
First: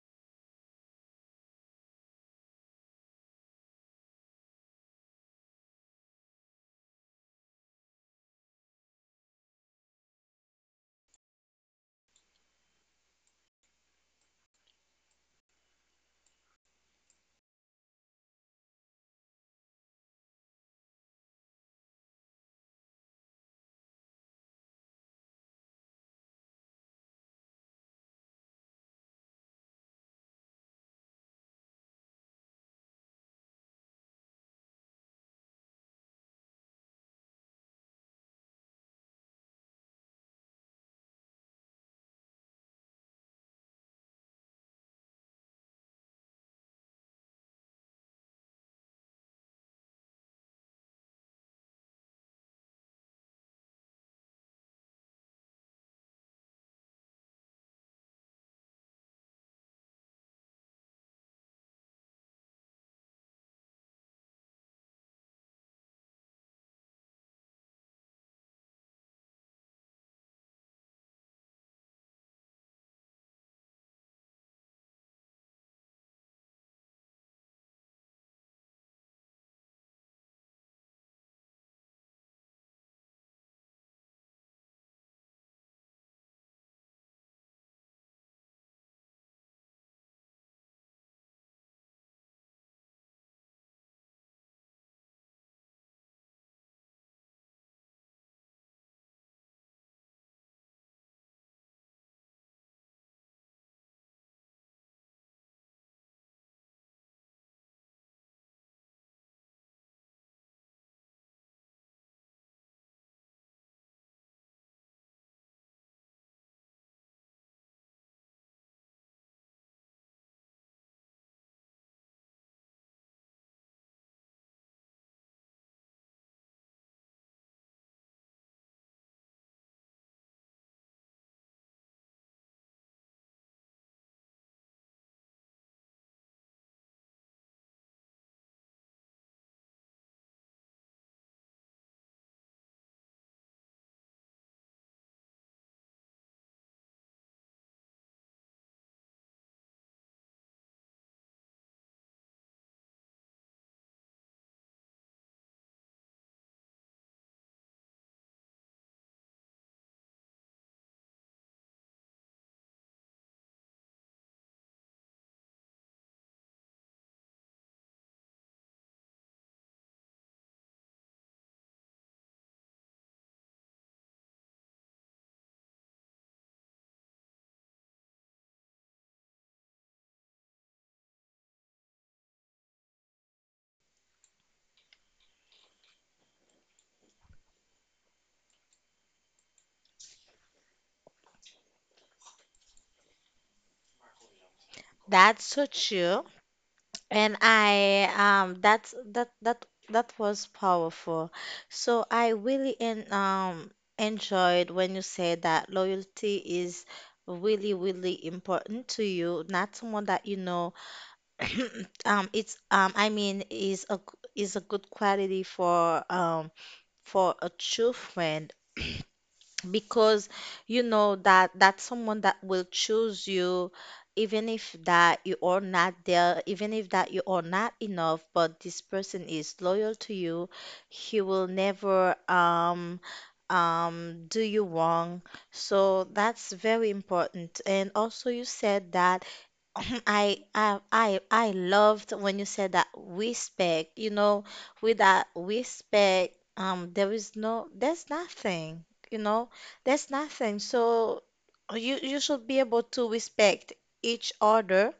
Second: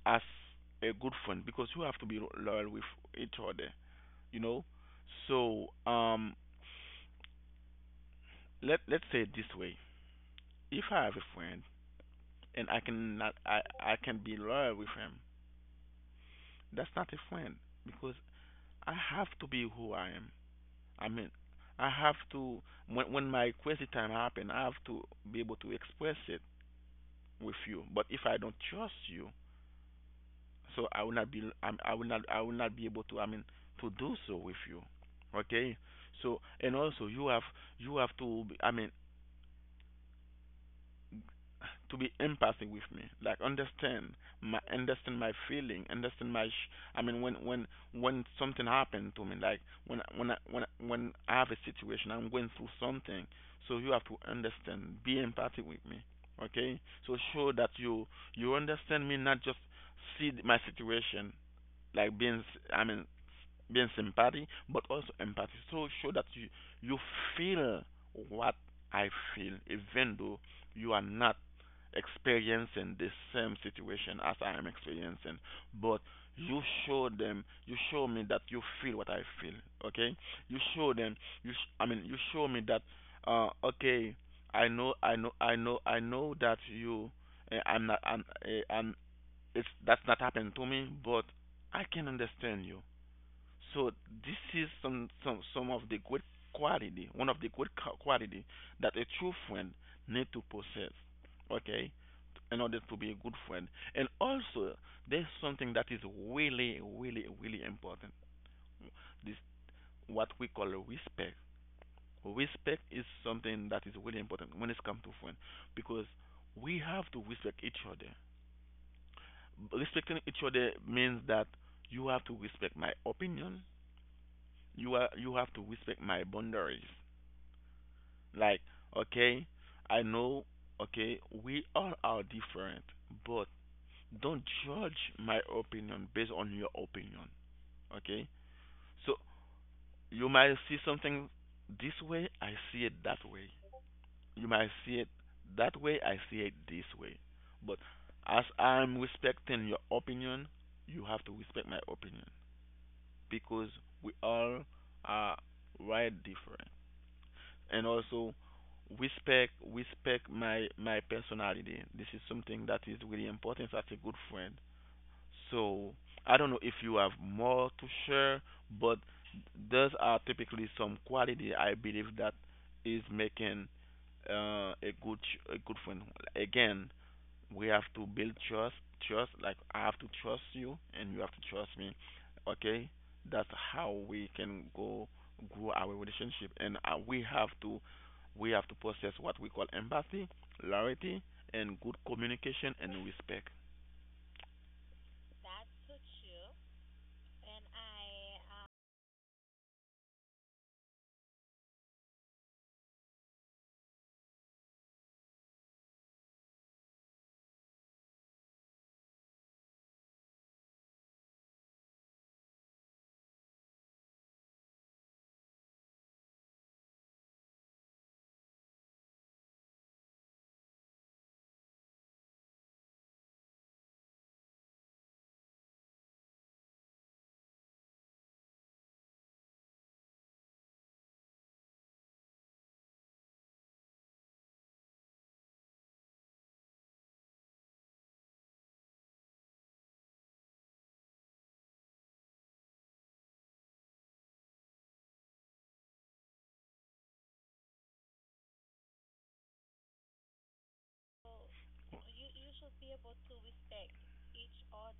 as a good friend because you have to be loyal with each other, you know. So let's say it this way: if I have a friend and I cannot I I can be loyal with him, that's not a friend because I have to be who I am. I mean, I have to, when my crazy time happen, I have to be able to express it with you. But if I don't trust you, so I will not be able to, I mean, to do so with you. Okay? So and also you have to I mean to be empathic with me, like understand my, understand my feeling, understand my. I mean, when when something happened to me, like when when I have a situation, I'm going through something, so you have to understand, be empathic with me, okay? So show that you understand me, not just see my situation, like I mean being sympathy, but also empathy. So show that you feel what I feel, even though you are not experiencing the same situation as I am experiencing, but you show them, you show me that you feel what I feel, okay? You show them, I mean, you show me that, okay, I know that you, eh, I'm not, I'm, eh, I'm, it's that's not happened to me, but I can understand you. So this is some of the good quality, one of the good quality that a true friend need to possess. Okay, in order to be a good friend. And also, there's something that is really, really, really important. This what we call respect. Respect is something that is really important when it comes to friend, because we have to respect each other. Respecting each other means that you have to respect my opinion. You have to respect my boundaries. Like, okay, I know, okay, we all are different, but don't judge my opinion based on your opinion. Okay? So you might see something this way, I see it that way. You might see it that way, I see it this way. But as I'm respecting your opinion, you have to respect my opinion because we all are right different. And also respect my personality. This is something that is really important as a good friend. So, I don't know if you have more to share, but those are typically some quality I believe that is making a a good friend. Again, we have to build trust. Trust, like I have to trust you, and you have to trust me. Okay, that's how we can go grow our relationship, and we have to possess what we call empathy, loyalty, and good communication and respect. That's so true. And I that's that was powerful. So I really en enjoyed when you said that loyalty is really really important to you. Not someone that you know it's I mean is a good quality for achievement. Because you know that that's someone that will choose you even if that you are not there, even if that you are not enough, but this person is loyal to you. He will never do you wrong. So that's very important. And also you said that I loved when you said that respect. You know, with that respect, there is no, there's nothing. You know, there's nothing. So you you should be able to respect each other.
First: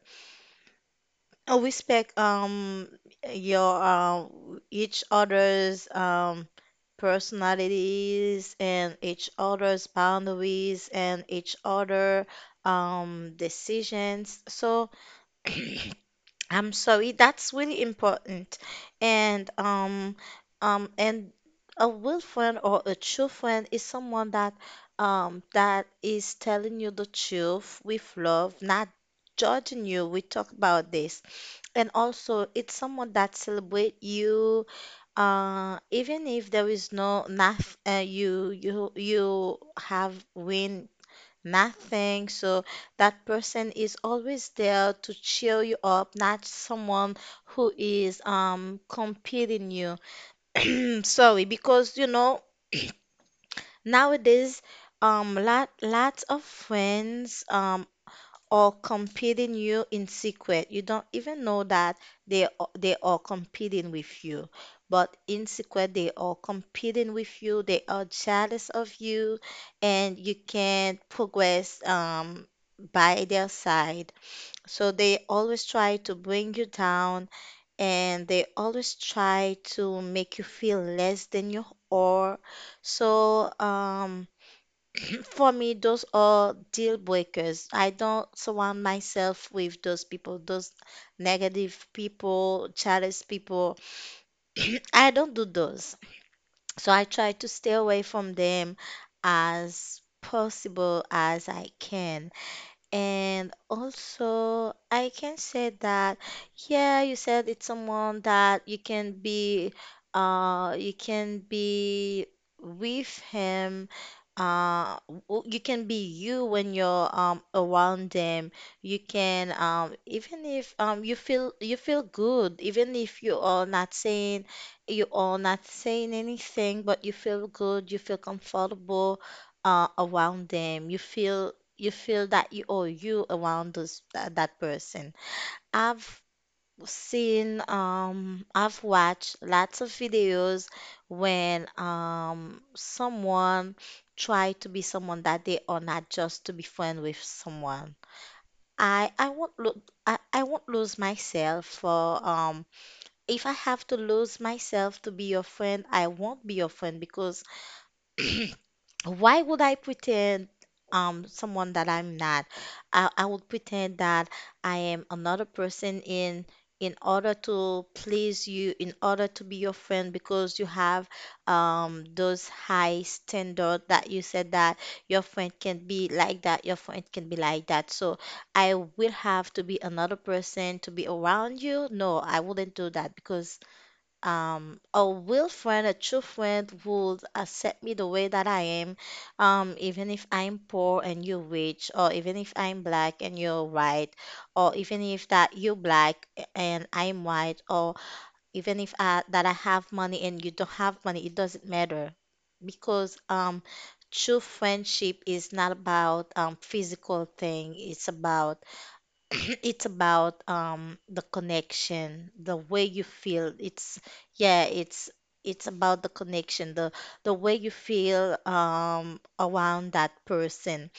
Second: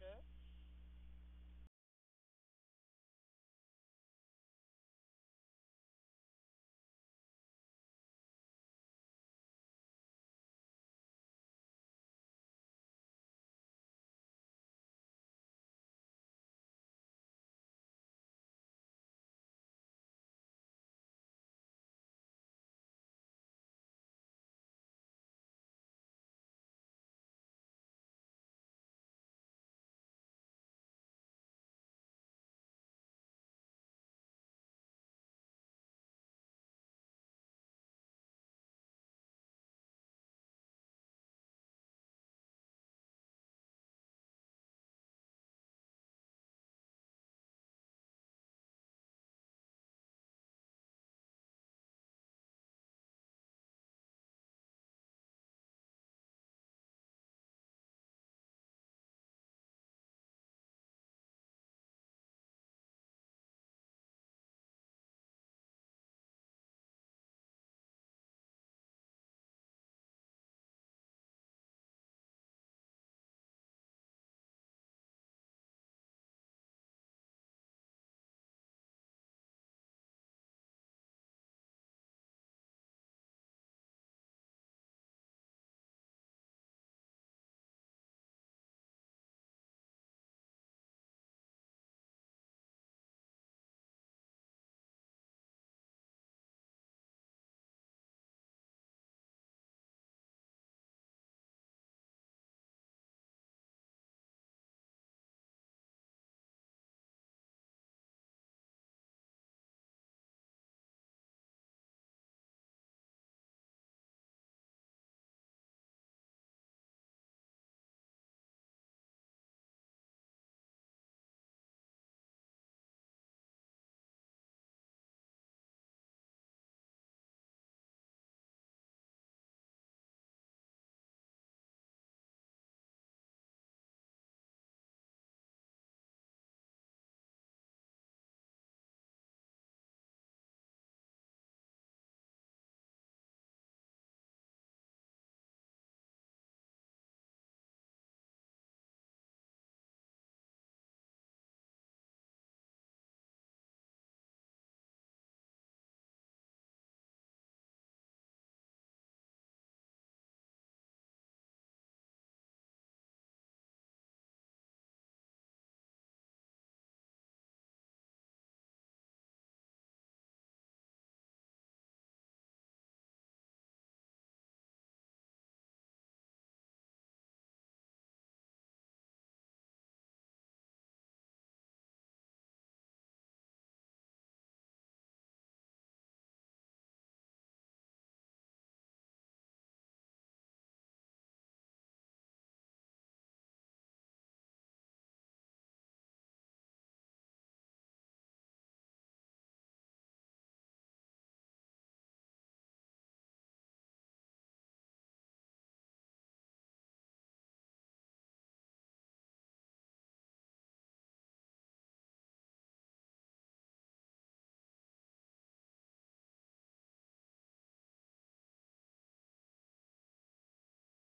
Uh, respect your each other's personalities and each other's boundaries and each other decisions. So. I'm sorry, that's really important. And and a real friend or a true friend is someone that that is telling you the truth with love, not judging you. We talk about this. And also it's someone that celebrate you, uh, even if there is no nothing, you have win nothing. So that person is always there to cheer you up, not someone who is competing you. Mm, sorry, because you know nowadays lots of friends or competing you in secret. You don't even know that they are competing with you, but in secret they are competing with you. They are jealous of you, and you can't progress by their side. So they always try to bring you down, and they always try to make you feel less than you are. So for me, those are deal breakers. I don't surround myself with those people, those negative people, jealous people. I don't do those. So I try to stay away from them as possible as I can. And also, I can say that, yeah, you said it's someone that you can be with him, uh, you can be you when you're around them. You can even if you feel good, even if you are not saying you are not saying anything, but you feel good, you feel comfortable around them. You feel that you owe you around that person. I've seen I've watched lots of videos when someone try to be someone that they are not just to be friend with someone. I I won't look I won't lose myself for if I have to lose myself to be your friend, I won't be your friend. Because why would I pretend someone that I'm not? I would pretend that I am another person in order to please you, in order to be your friend, because you have those high standard that you said that your friend can be like that, your friend can be like that. So I will have to be another person to be around you. No, I wouldn't do that because a real friend, a true friend would accept me the way that I am, even if I'm poor and you're rich, or even if I'm black and you're white, or even if that you're black and I'm white, or even if that I have money and you don't have money, it doesn't matter because true friendship is not about physical thing. It's about it's about the connection, the way you feel. It's yeah, it's about the connection, the way you feel around that person.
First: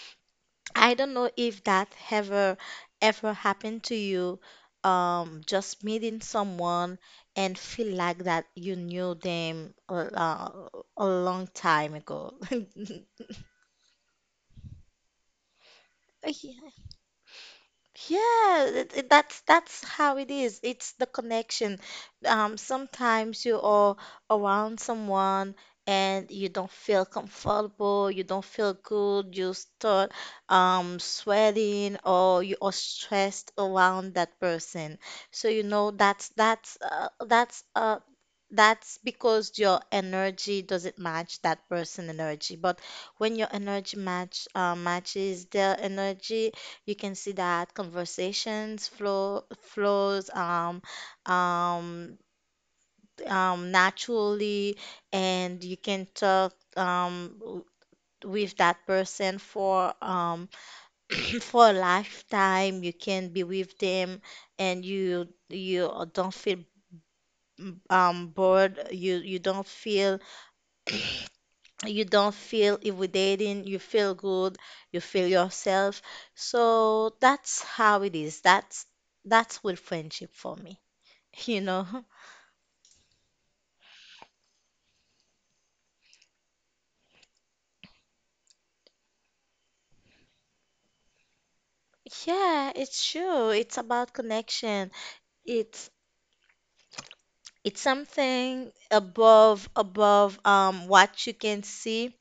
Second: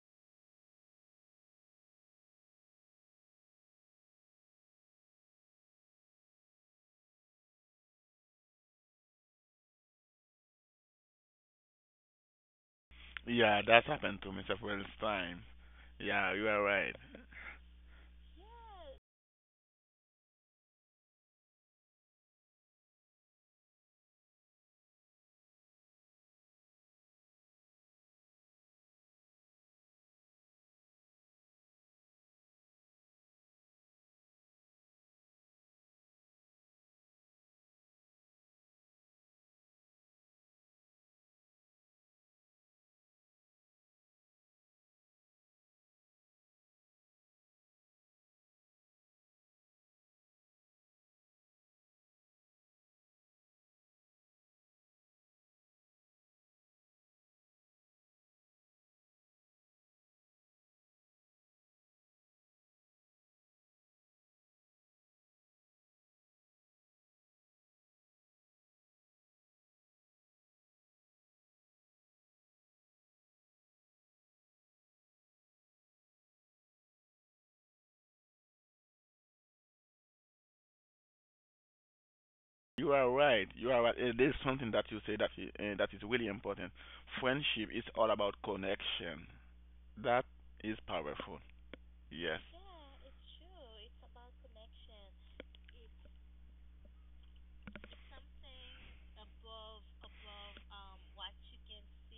I don't know if that ever happened to you, just meeting someone and feel like that you knew them a long time ago. Yeah, that's happened to me several times. Yeah, you are Yeah. right. Yeah, that's how it is. It's the connection. Sometimes you are around someone and you don't feel comfortable, you don't feel good, you start sweating or you are stressed around that person. So you know that's that's because your energy doesn't match that person energy. But when your energy matches their energy, you can see that conversations flow flows um, naturally, and you can talk with that person for for a lifetime. You can be with them, and you don't feel bored. You don't feel you don't feel intimidating, you feel good, you feel yourself. So that's how it is. That's with friendship for me, you know. You are right. You are right. Eh, there's something that you say that is really important. Friendship is all about connection. That is powerful. Yes. Yeah, it's true. It's about connection. It's it's something above what you can see.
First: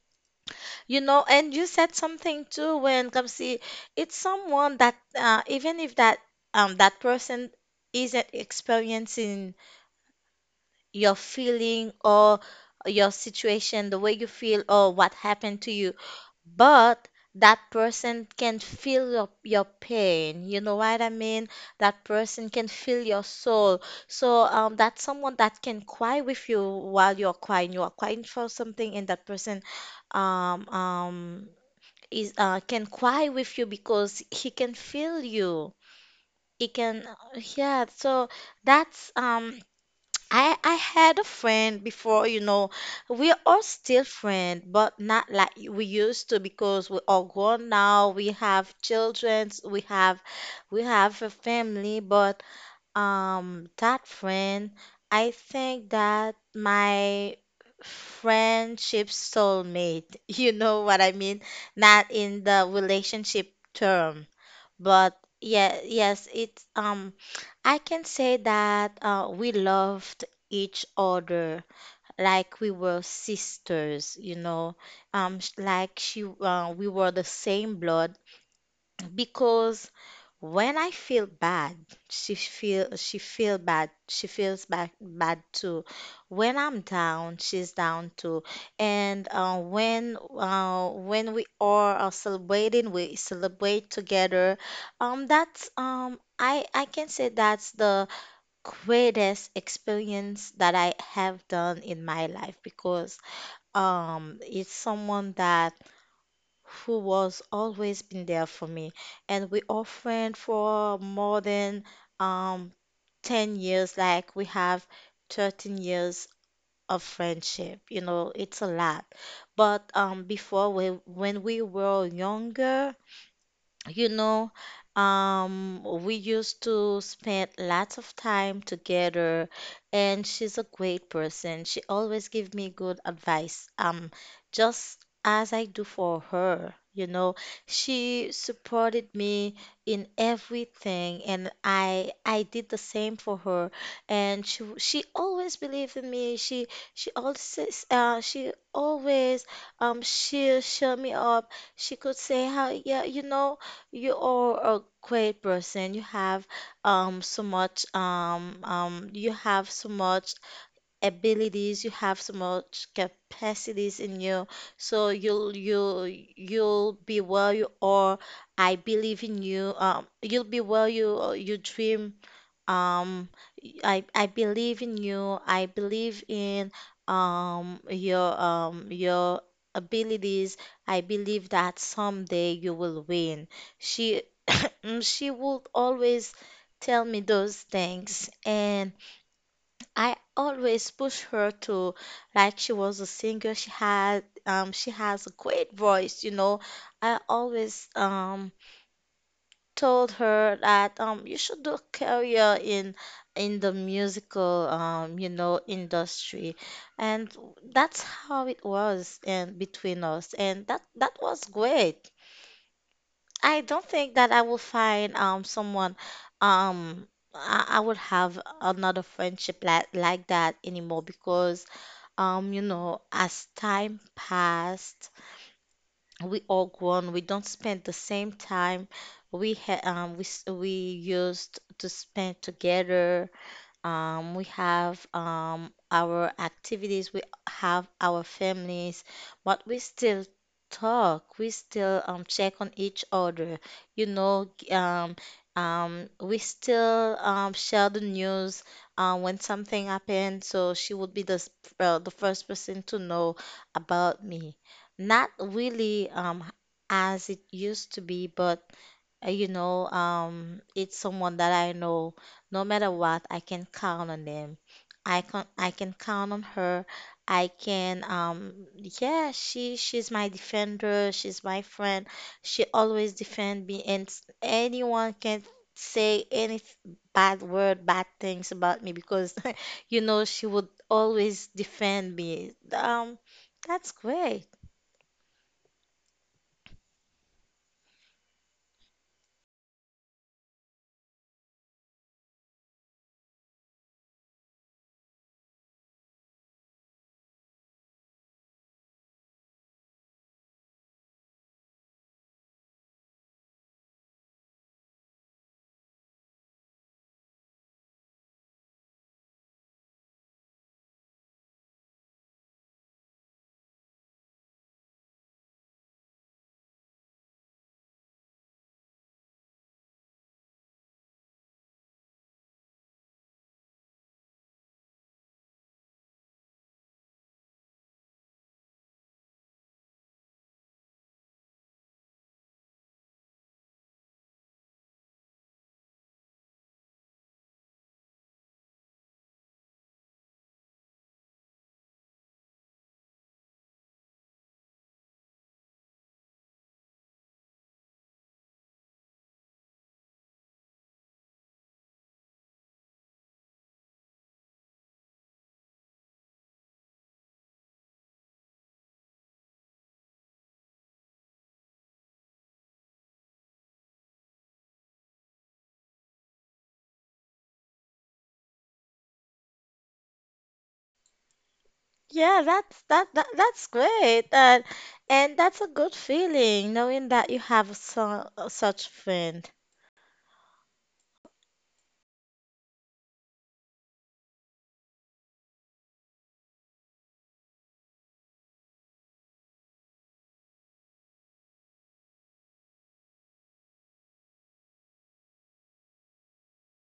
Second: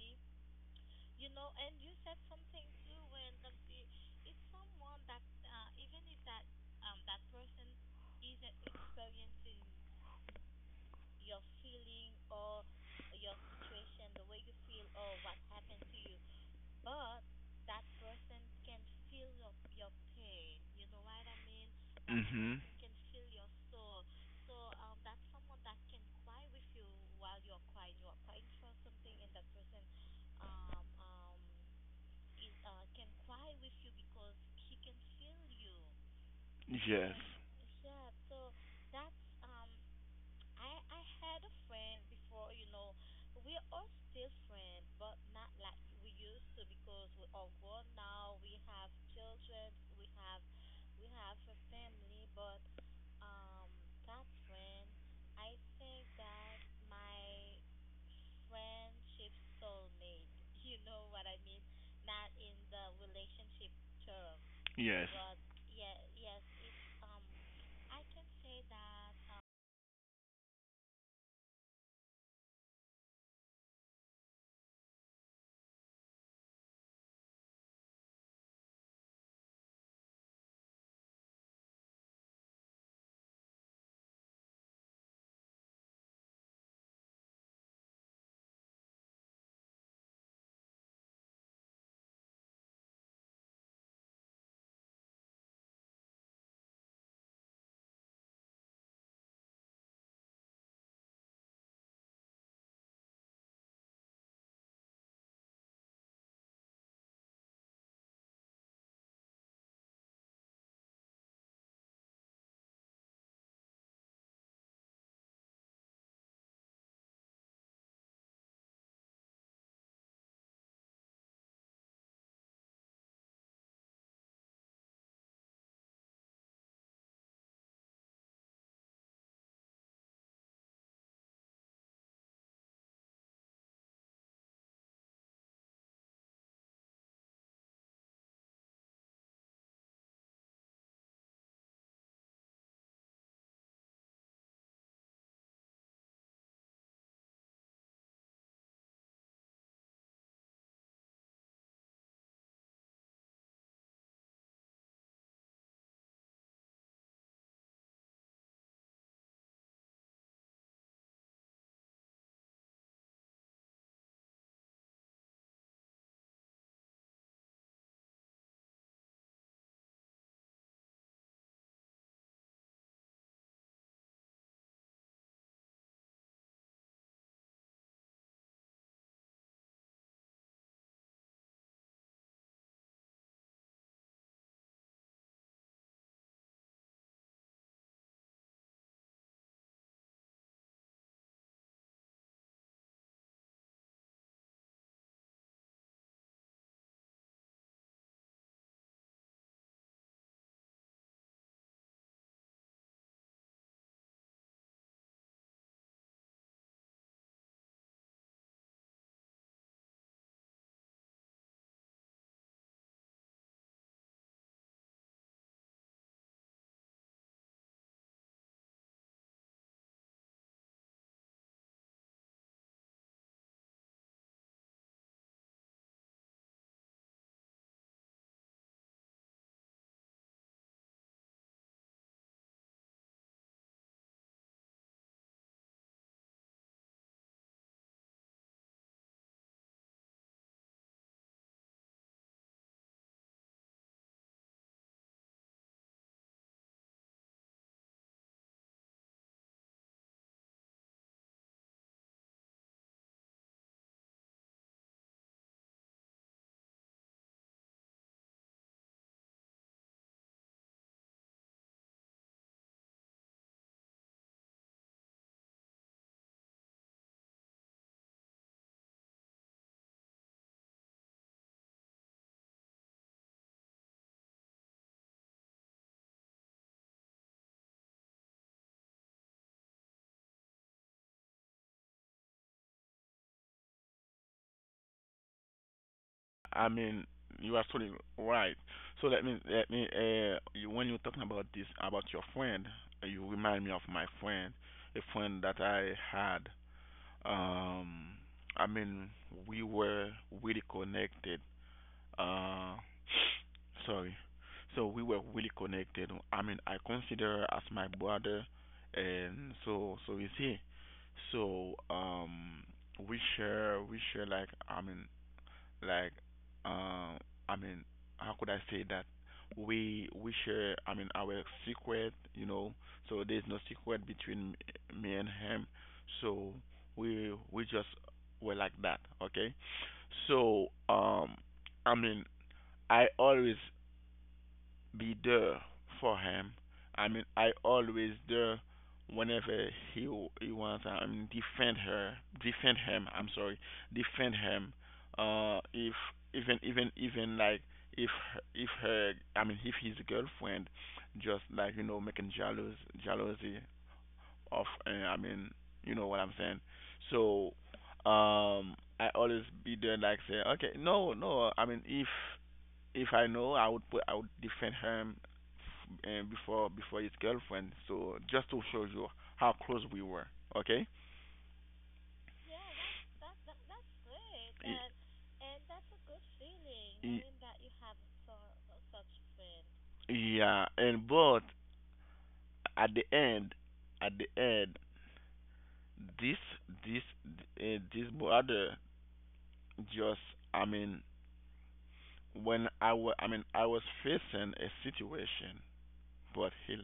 You know, and you said something too when Kamsi, it's someone that even if that that person isn't experiencing your feeling or your situation, the way you feel or what happened to you. But that person can feel your pain. You know what I mean? That person Mhm. can feel your soul. So that's someone that can cry with you while you're crying. You are crying for something, and that person um, um, is can cry with you because he can feel you. He can, Yes. yeah. So that's I had a friend before, you know. We are still friends, but not like we used to because we are grown now. We have children. We have a family. But that friend, I think that my friendship soulmate. You know what I mean? Not in the relationship term, Yes. but yeah, yes, it's. I can say that we loved each other like we were sisters, we were the same blood. Because when I feel bad, she feel bad, she feels bad too. When I'm down, she's down too. And when we are celebrating, we celebrate together. That's I can say that's the greatest experience that I have done in my life, because it's someone that who was always been there for me, and we are friends for more than um 10 years. Like, we have 13 years of friendship, it's a lot. But um before we when we were younger, you know, we used to spend lots of time together, and she's a great person. She always give me good advice, just as I do for her. She supported me in everything, and I did the same for her. And she always believed in me. She always uh, she always she cheer me up. She could say, how, yeah, you know, you are a great person. You have so much abilities, you have so much capacities in you. So you'll be where you are. I believe in you. You'll be where you dream. Um, I I believe in you. I believe in your abilities. I believe that someday you will win. She she would always tell me those things, and I always push her to, like, she was a singer. She has a great voice. I always told her that you should do a career in the musical, industry, and that's how it was, and between us, and that was great. I don't think that I will find someone. um I would have another friendship like that anymore, because as time passed, we all grown, we don't spend the same time we used to spend together. We have our activities, we have our families, but we still talk, we still check on each other. You know, g- um, we still share the news when something happened, so she would be the first person to know about me. Not really, as it used to be, but it's someone that I know. No matter what, I can count on them. I can count on her. I can, um, yeah, she's my defender. She's my friend. She always defend me, and anyone can say any bad word, bad things about me because, she would always defend me. That's great. I mean, you are totally right. So let me when you're talking about this about your friend, eh, you remind me of my friend, a friend that I had. Um, I mean, we were really connected. Uh, sorry. So we were really connected. I mean, I consider her as my brother, and so so is he. So we share like um i mean how could I say that we share, I mean, our secret, you know. So there's no secret between me and him. So we just were like that. Okay, so i mean I always be there for him. I mean, I always there whenever he wants. I mean, defend him. I'm sorry, defend him. If even even even like if her, I mean, if his girlfriend just like, you know, making jealousy of, you know what I'm saying. So, I always be there like say, okay, no, no. I mean, if I know, I would defend him f- before his girlfriend. So just to show you how close we were. Okay. Yeah, that's great. And Y- and that's a good feeling knowing y- that you have such friend. Yeah, and but at the end, at the end, this this this brother just, I mean when I was, I mean, I was facing a situation, but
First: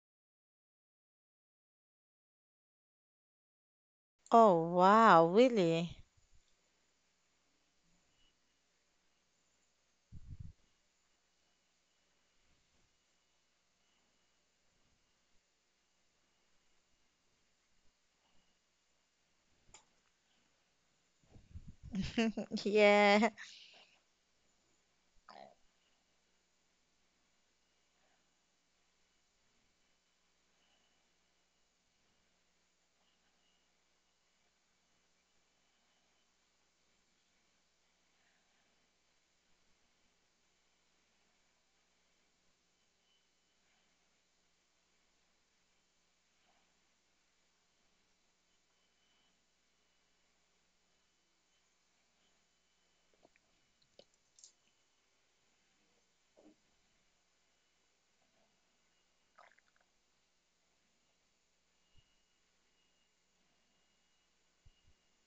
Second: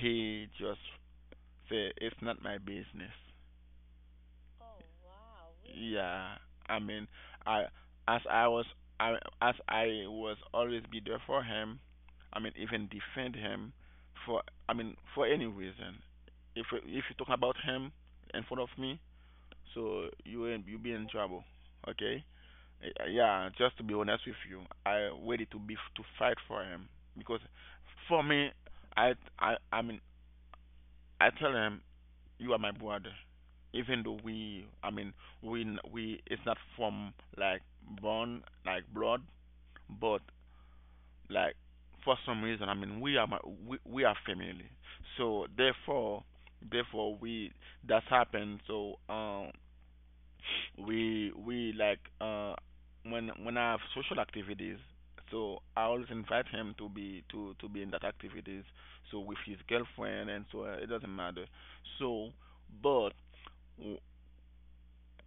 he just say it's not my business. Oh, wow, really? Yeah, I mean, I as I was I as I was always be there for him. I mean, even defend him for, I mean, for any reason. If you talk about him in front of me, so you be in trouble. Okay? Yeah, yeah, just to be honest with you, I ready to be to fight for him, because for me, I I I mean I tell him you are my brother. Even though we, I mean, we, we, it's not from like born, like blood, but like for some reason, I mean, we are family. So therefore, therefore we, that's happened. So we like when I have social activities, so I always invite him to be in that activities. So with his girlfriend and so, it doesn't matter. So, but w-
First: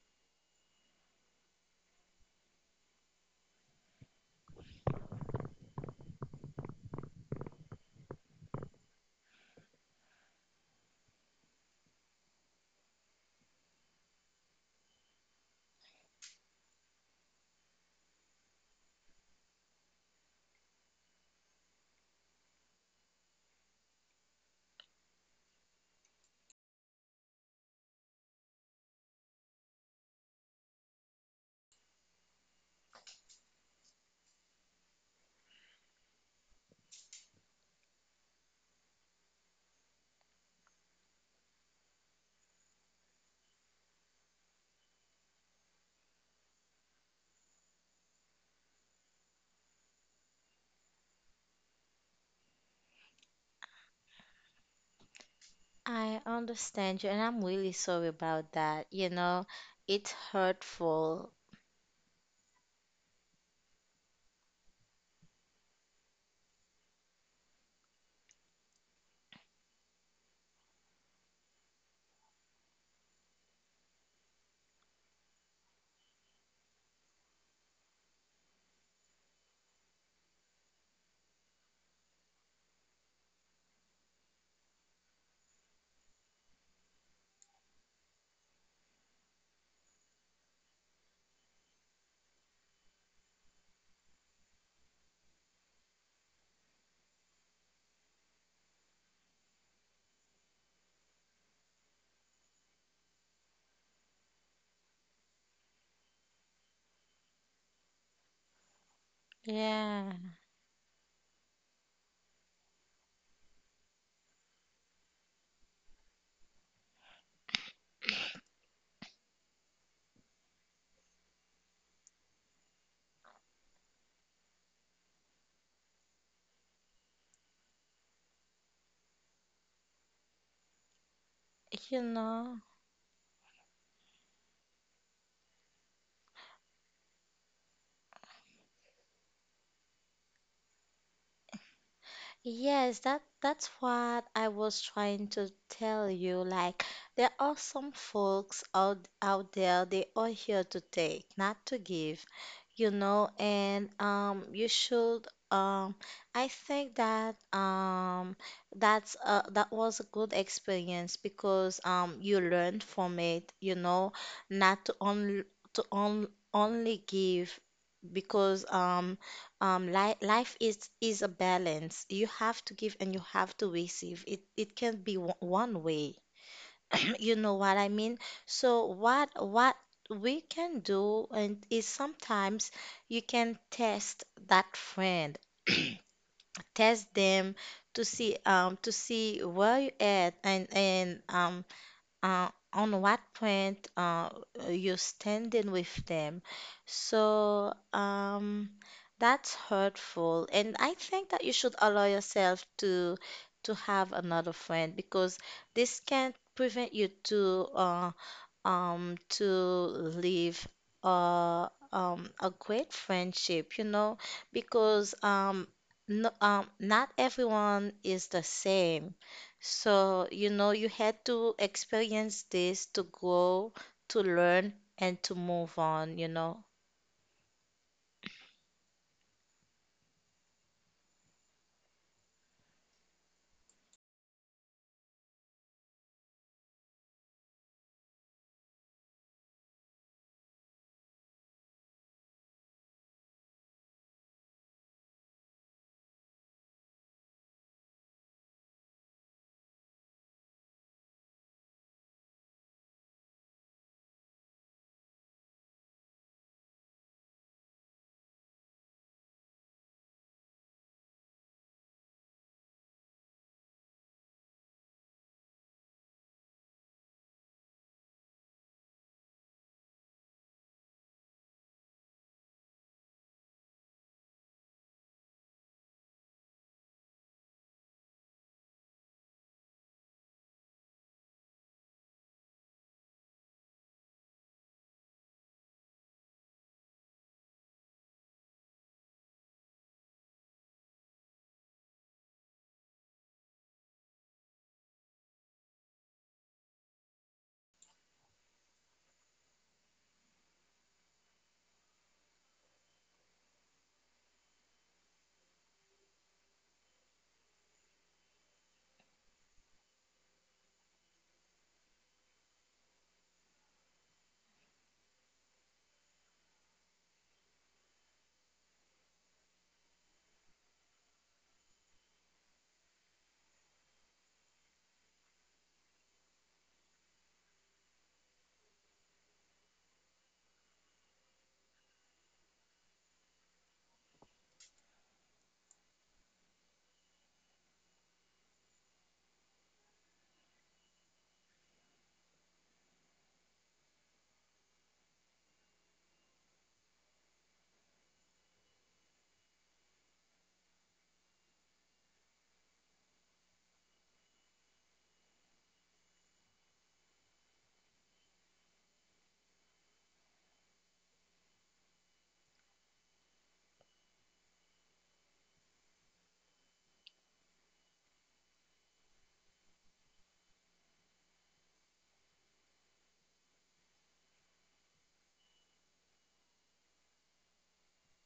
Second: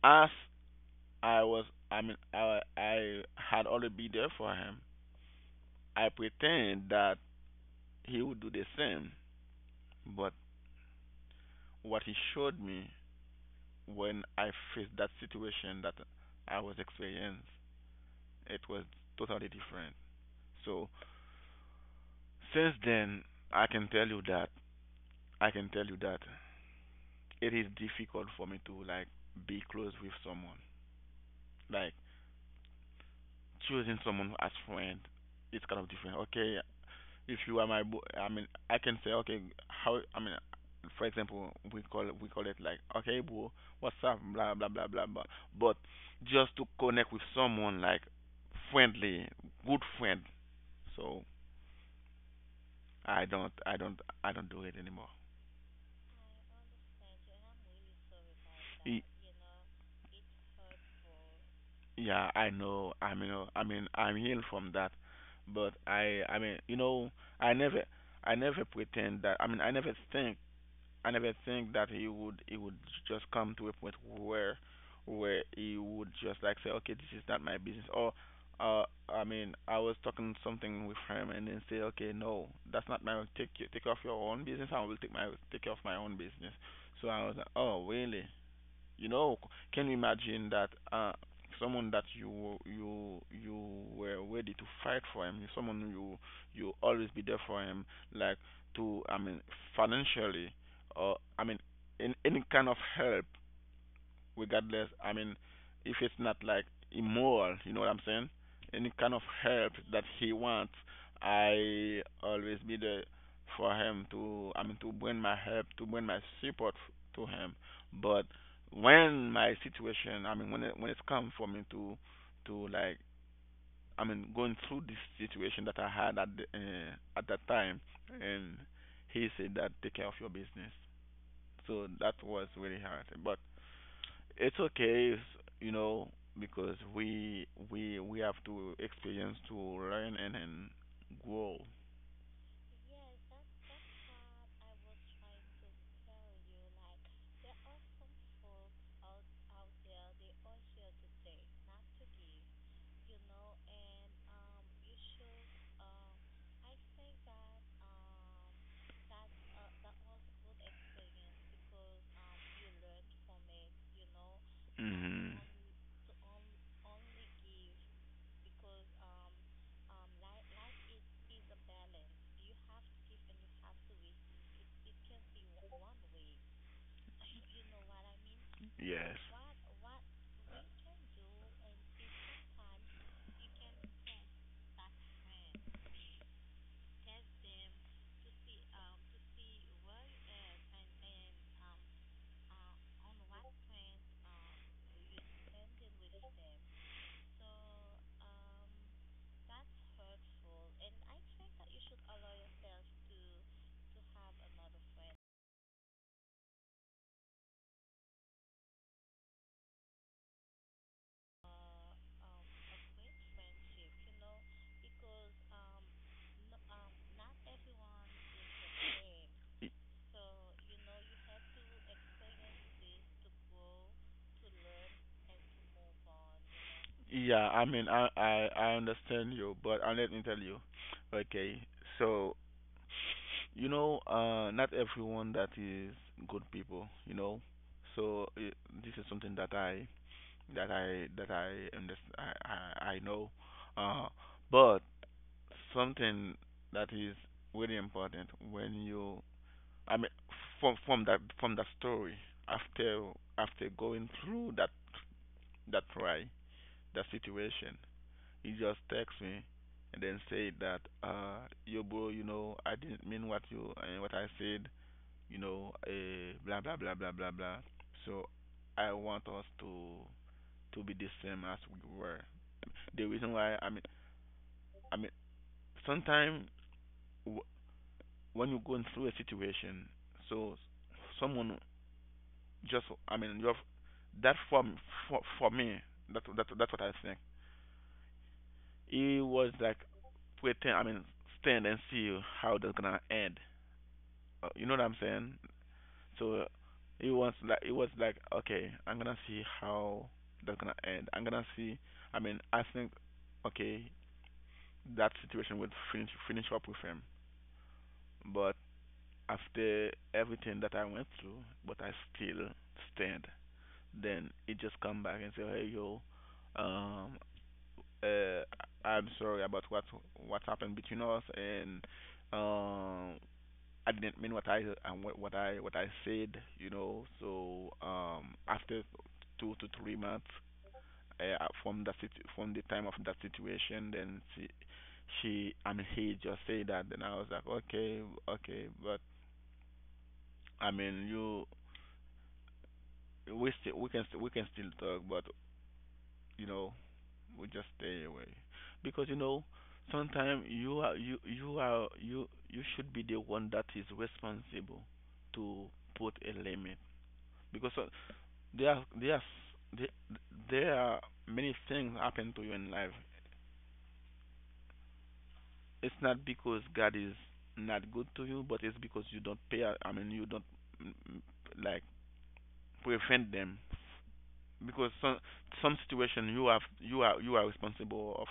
as I was, I mean, I had already been there for him. I pretend that he would do the same, but what he showed me when I faced that situation that I was experiencing, it was totally different. So since then, I can tell you that I can tell you that it is difficult for me to like be close with someone. Like choosing someone as friend, it's kind of different. Okay, if you are my bo- I mean I can say, okay, how I mean for example, we call it like, okay, bro, what's up, blah blah blah blah blah. But just to connect with someone like friendly, good friend. So I don't do it anymore. I understand you, and I'm really sorry about that. Y- It's hurtful. yeah, I know, I mean, I'm healed from that, but I mean, you know, i never i never pretend that i mean i never think I never think that he would, just come to a point where he would just like say, okay, this is not my business. Or, uh, I mean, I was talking something with him and then say, okay, no, that's not my take off your own business. I will take off my own business. So I was like, oh really? You know, can you imagine that, someone that you were ready to fight for him, someone you, you always be there for him, like to, I mean, financially, or, I mean, in any kind of help regardless. I mean, if it's not like immoral, you know what I'm saying? Any kind of help that Yeah, he wants, I always be there for him to. I mean, to bring my help, to bring my support to him. But when my situation, I mean, when it, when it's come for me to like, I mean, going through this situation that I had at the, at that time, and he said that take care of your business. So you that was know. really hard, but it's okay. You know, because we have to experience to learn, and grow. Yes, that's what I was trying to tell you. Like, there are some folks out there, they are here to take, not to give. And you should I think that that was a good experience, because you learned from it, not to Mhm. only, to on, only give. Because li life is a balance. You have to give and you have to receive. It can not be one way. You know what I mean? So Yes. what we can do, and is sometimes you can test that friend. Test them to see, where you at, and on what point, you standing with them. So, that's hurtful, and I think that you should allow yourself to have another friend, because this can't prevent you to leave a great friendship, because no, not everyone is the same. Y- So, you had to experience this to grow, to learn, and to move on. Yeah, I mean, I understand you, but I let me tell you. Okay, so, you know, not everyone that is good people, you know. So I this is something that that I understand, I know. Uh, but something that is really important when you, I mean, from that, story. After going through that, that try that situation, he just text me and then say that, uh, yo bro, you know, I didn't mean what you, what I said, you know, blah blah blah blah blah blah. So I want us to be the same as we were. The reason why, i mean sometimes when you're going through a situation, so someone just, I mean, you have that for, for me, that's what I think. It was like pretend, I mean, stand and see how that's gonna end. You know what I'm saying? So, it was like, okay, I'm gonna see how that's gonna end. I'm gonna see. I mean, I think, okay, that situation would finish up with him, but after everything that I went through, but I still stand. Then it just come back and say, hey yo, um, uh, I'm sorry about what happened between us, and um, I didn't mean what I, what I said, you know. So after 2 to 3 months, from that from the time of that situation, then she I mean he just said that, then I was like, okay, okay, but I mean you, we can still talk, but you know, we just stay away. Because you know, sometimes you you should be the one that is responsible to put a limit, because there are there are there, there are many things happen to you in life. It's not because God is not good to you, but it's because you don't pay. I mean, you don't, mm, mm, like, prevent them, because some situation you have, you are responsible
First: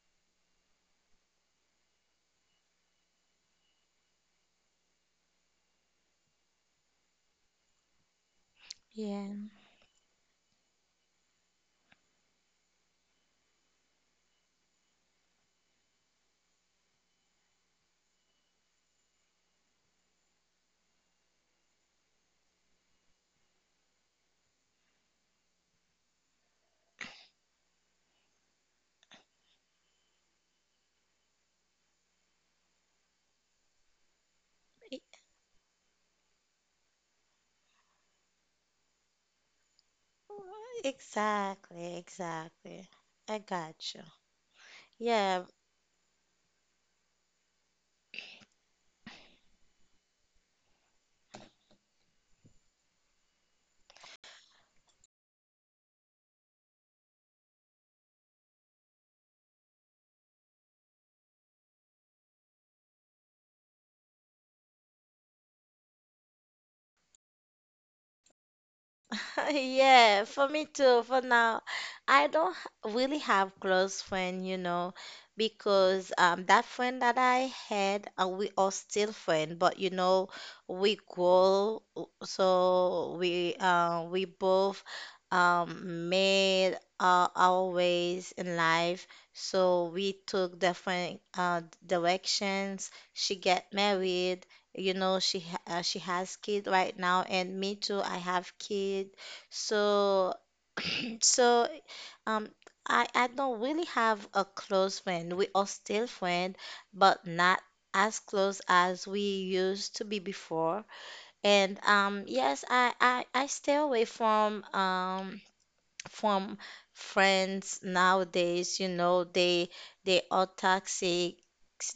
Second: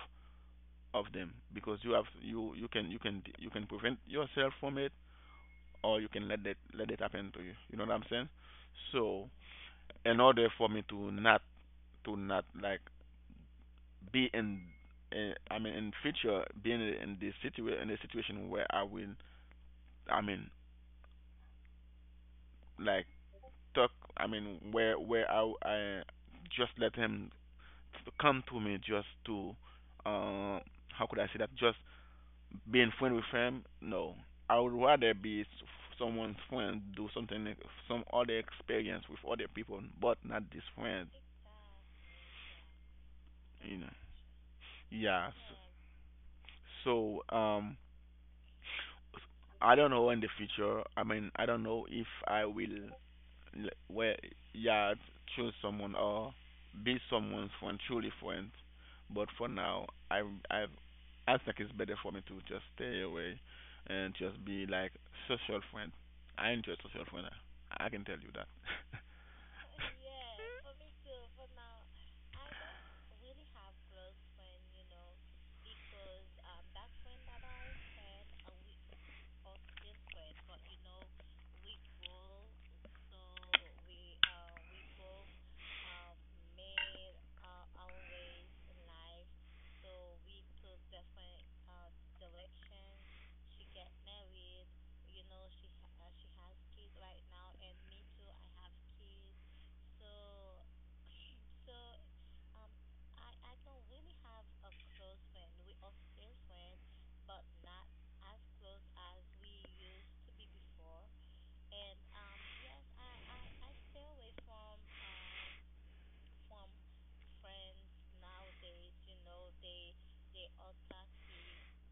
of them, because you can prevent yourself from it, or you can let that let it happen to you. You know what I'm saying? Yeah. So in order for me to not, like be in, in future being in this situation, in a situation where I will I mean like talk I mean where I just let him come to me just to, uh how could I say that just being friend with him, no. I would E- rather be someone's friend, do something, some other experience with other people, but not this friend, Exactly, exactly. I you know. got you. Yeah. Yeah. So, I don't know in the future. I mean, I don't know if I will, l- where yeah choose someone or be someone's friend, truly friend. But for now, i i I think it's better for me to just stay away and just be like social friend. I enjoy social friend. I can tell you that. Yeah, for me too. For now, I don't really have close friend, because that friend that I had, we are still friend, but we grow. So we both made our ways in life. So we took different directions. She get married, she has kid right now, and me too, I have kid, so. So, um, I don't really have a close friend. We are still friend, but not as close as we used to be before. And yes, I stay away from friends nowadays, they are toxic.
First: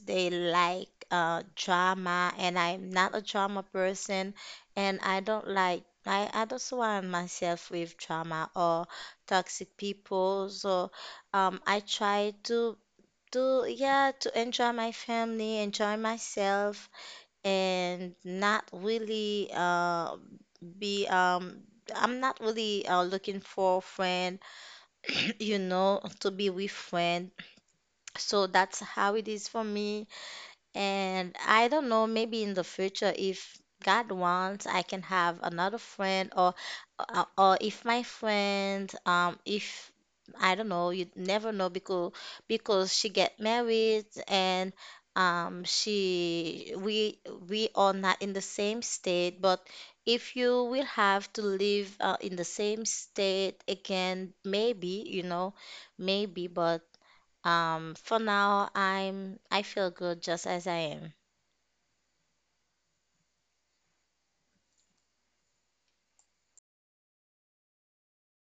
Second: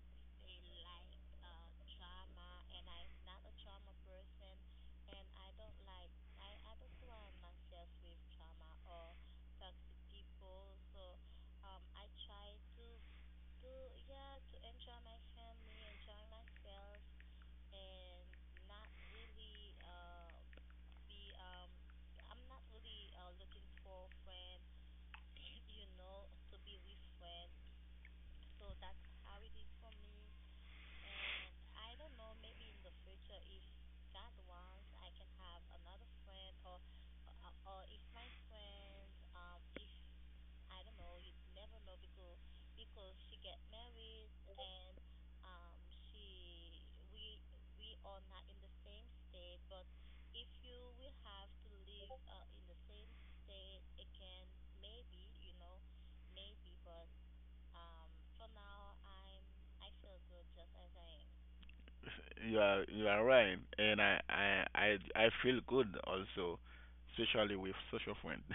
They like drama, and I'm not a drama person, and I don't like I don't surround myself with drama or toxic people. So I try to enjoy my family, enjoy myself, and not really be I'm not really looking for a friend, to be with friend. So that's how it is for me. And I don't know, maybe in the future, if God wants, I can have another friend, or if my friend, if, I don't know, you never know. Because she get married, and she we are not in the same state, but if you will have to live in the same state again, maybe, maybe, but. For now, I feel good just as I am. You are, you are right, and I feel good also, especially with social friend.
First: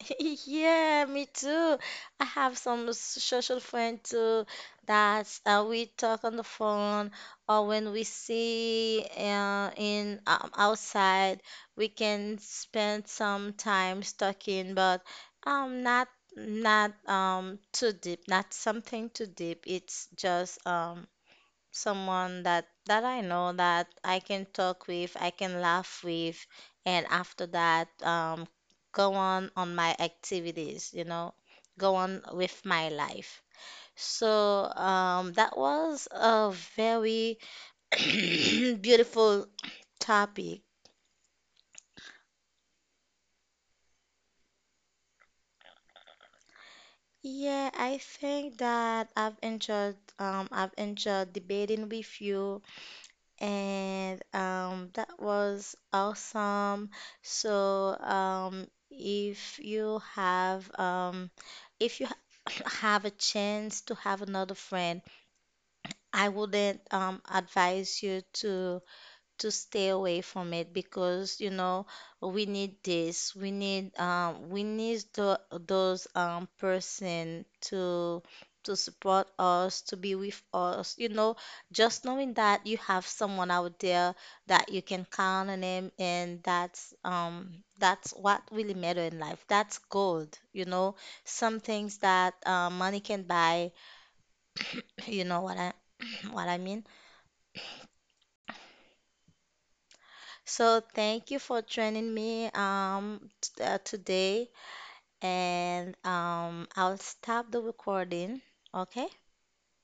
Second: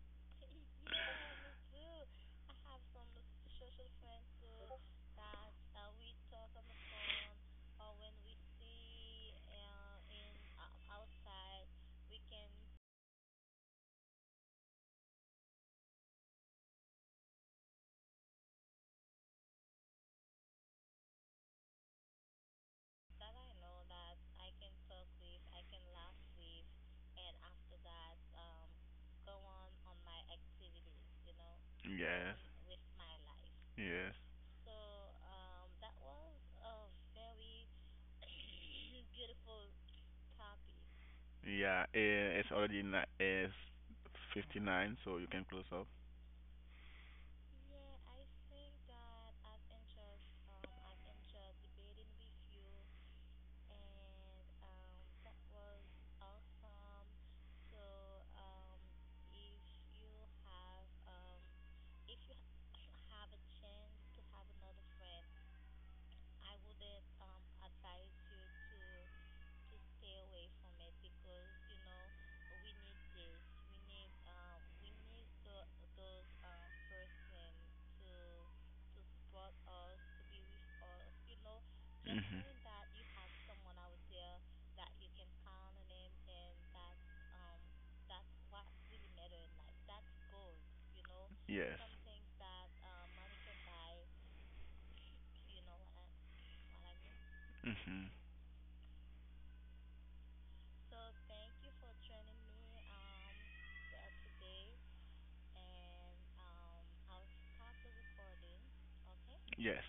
Yeah, me too. I have some social friend too, that we talk on the phone, or when we see in, outside, we can spend some time talking, but not, too deep, not something too deep. It's just someone that I know, that I can talk with, I can laugh with, and after that, go on my activities, go on Yes. with my life. Yes. So, that was a very beautiful topic. Yeah, eh, it's already it's 59, so you can close up. Yeah, I think that I've enjoyed debating with you, and that was awesome. So if you have if you ha- have a chance to have another friend, I wouldn't, advise you to stay away from it, because we need this, we need those person to support us, to be with us, just knowing Mhm. that you have someone out there that you can count on him. And that's what really matter in life, that's gold, some Yes. things that money can buy. You know what I what I mean. Mhm. So thank you for joining me, today, and I'll stop the recording. Okay. Yes.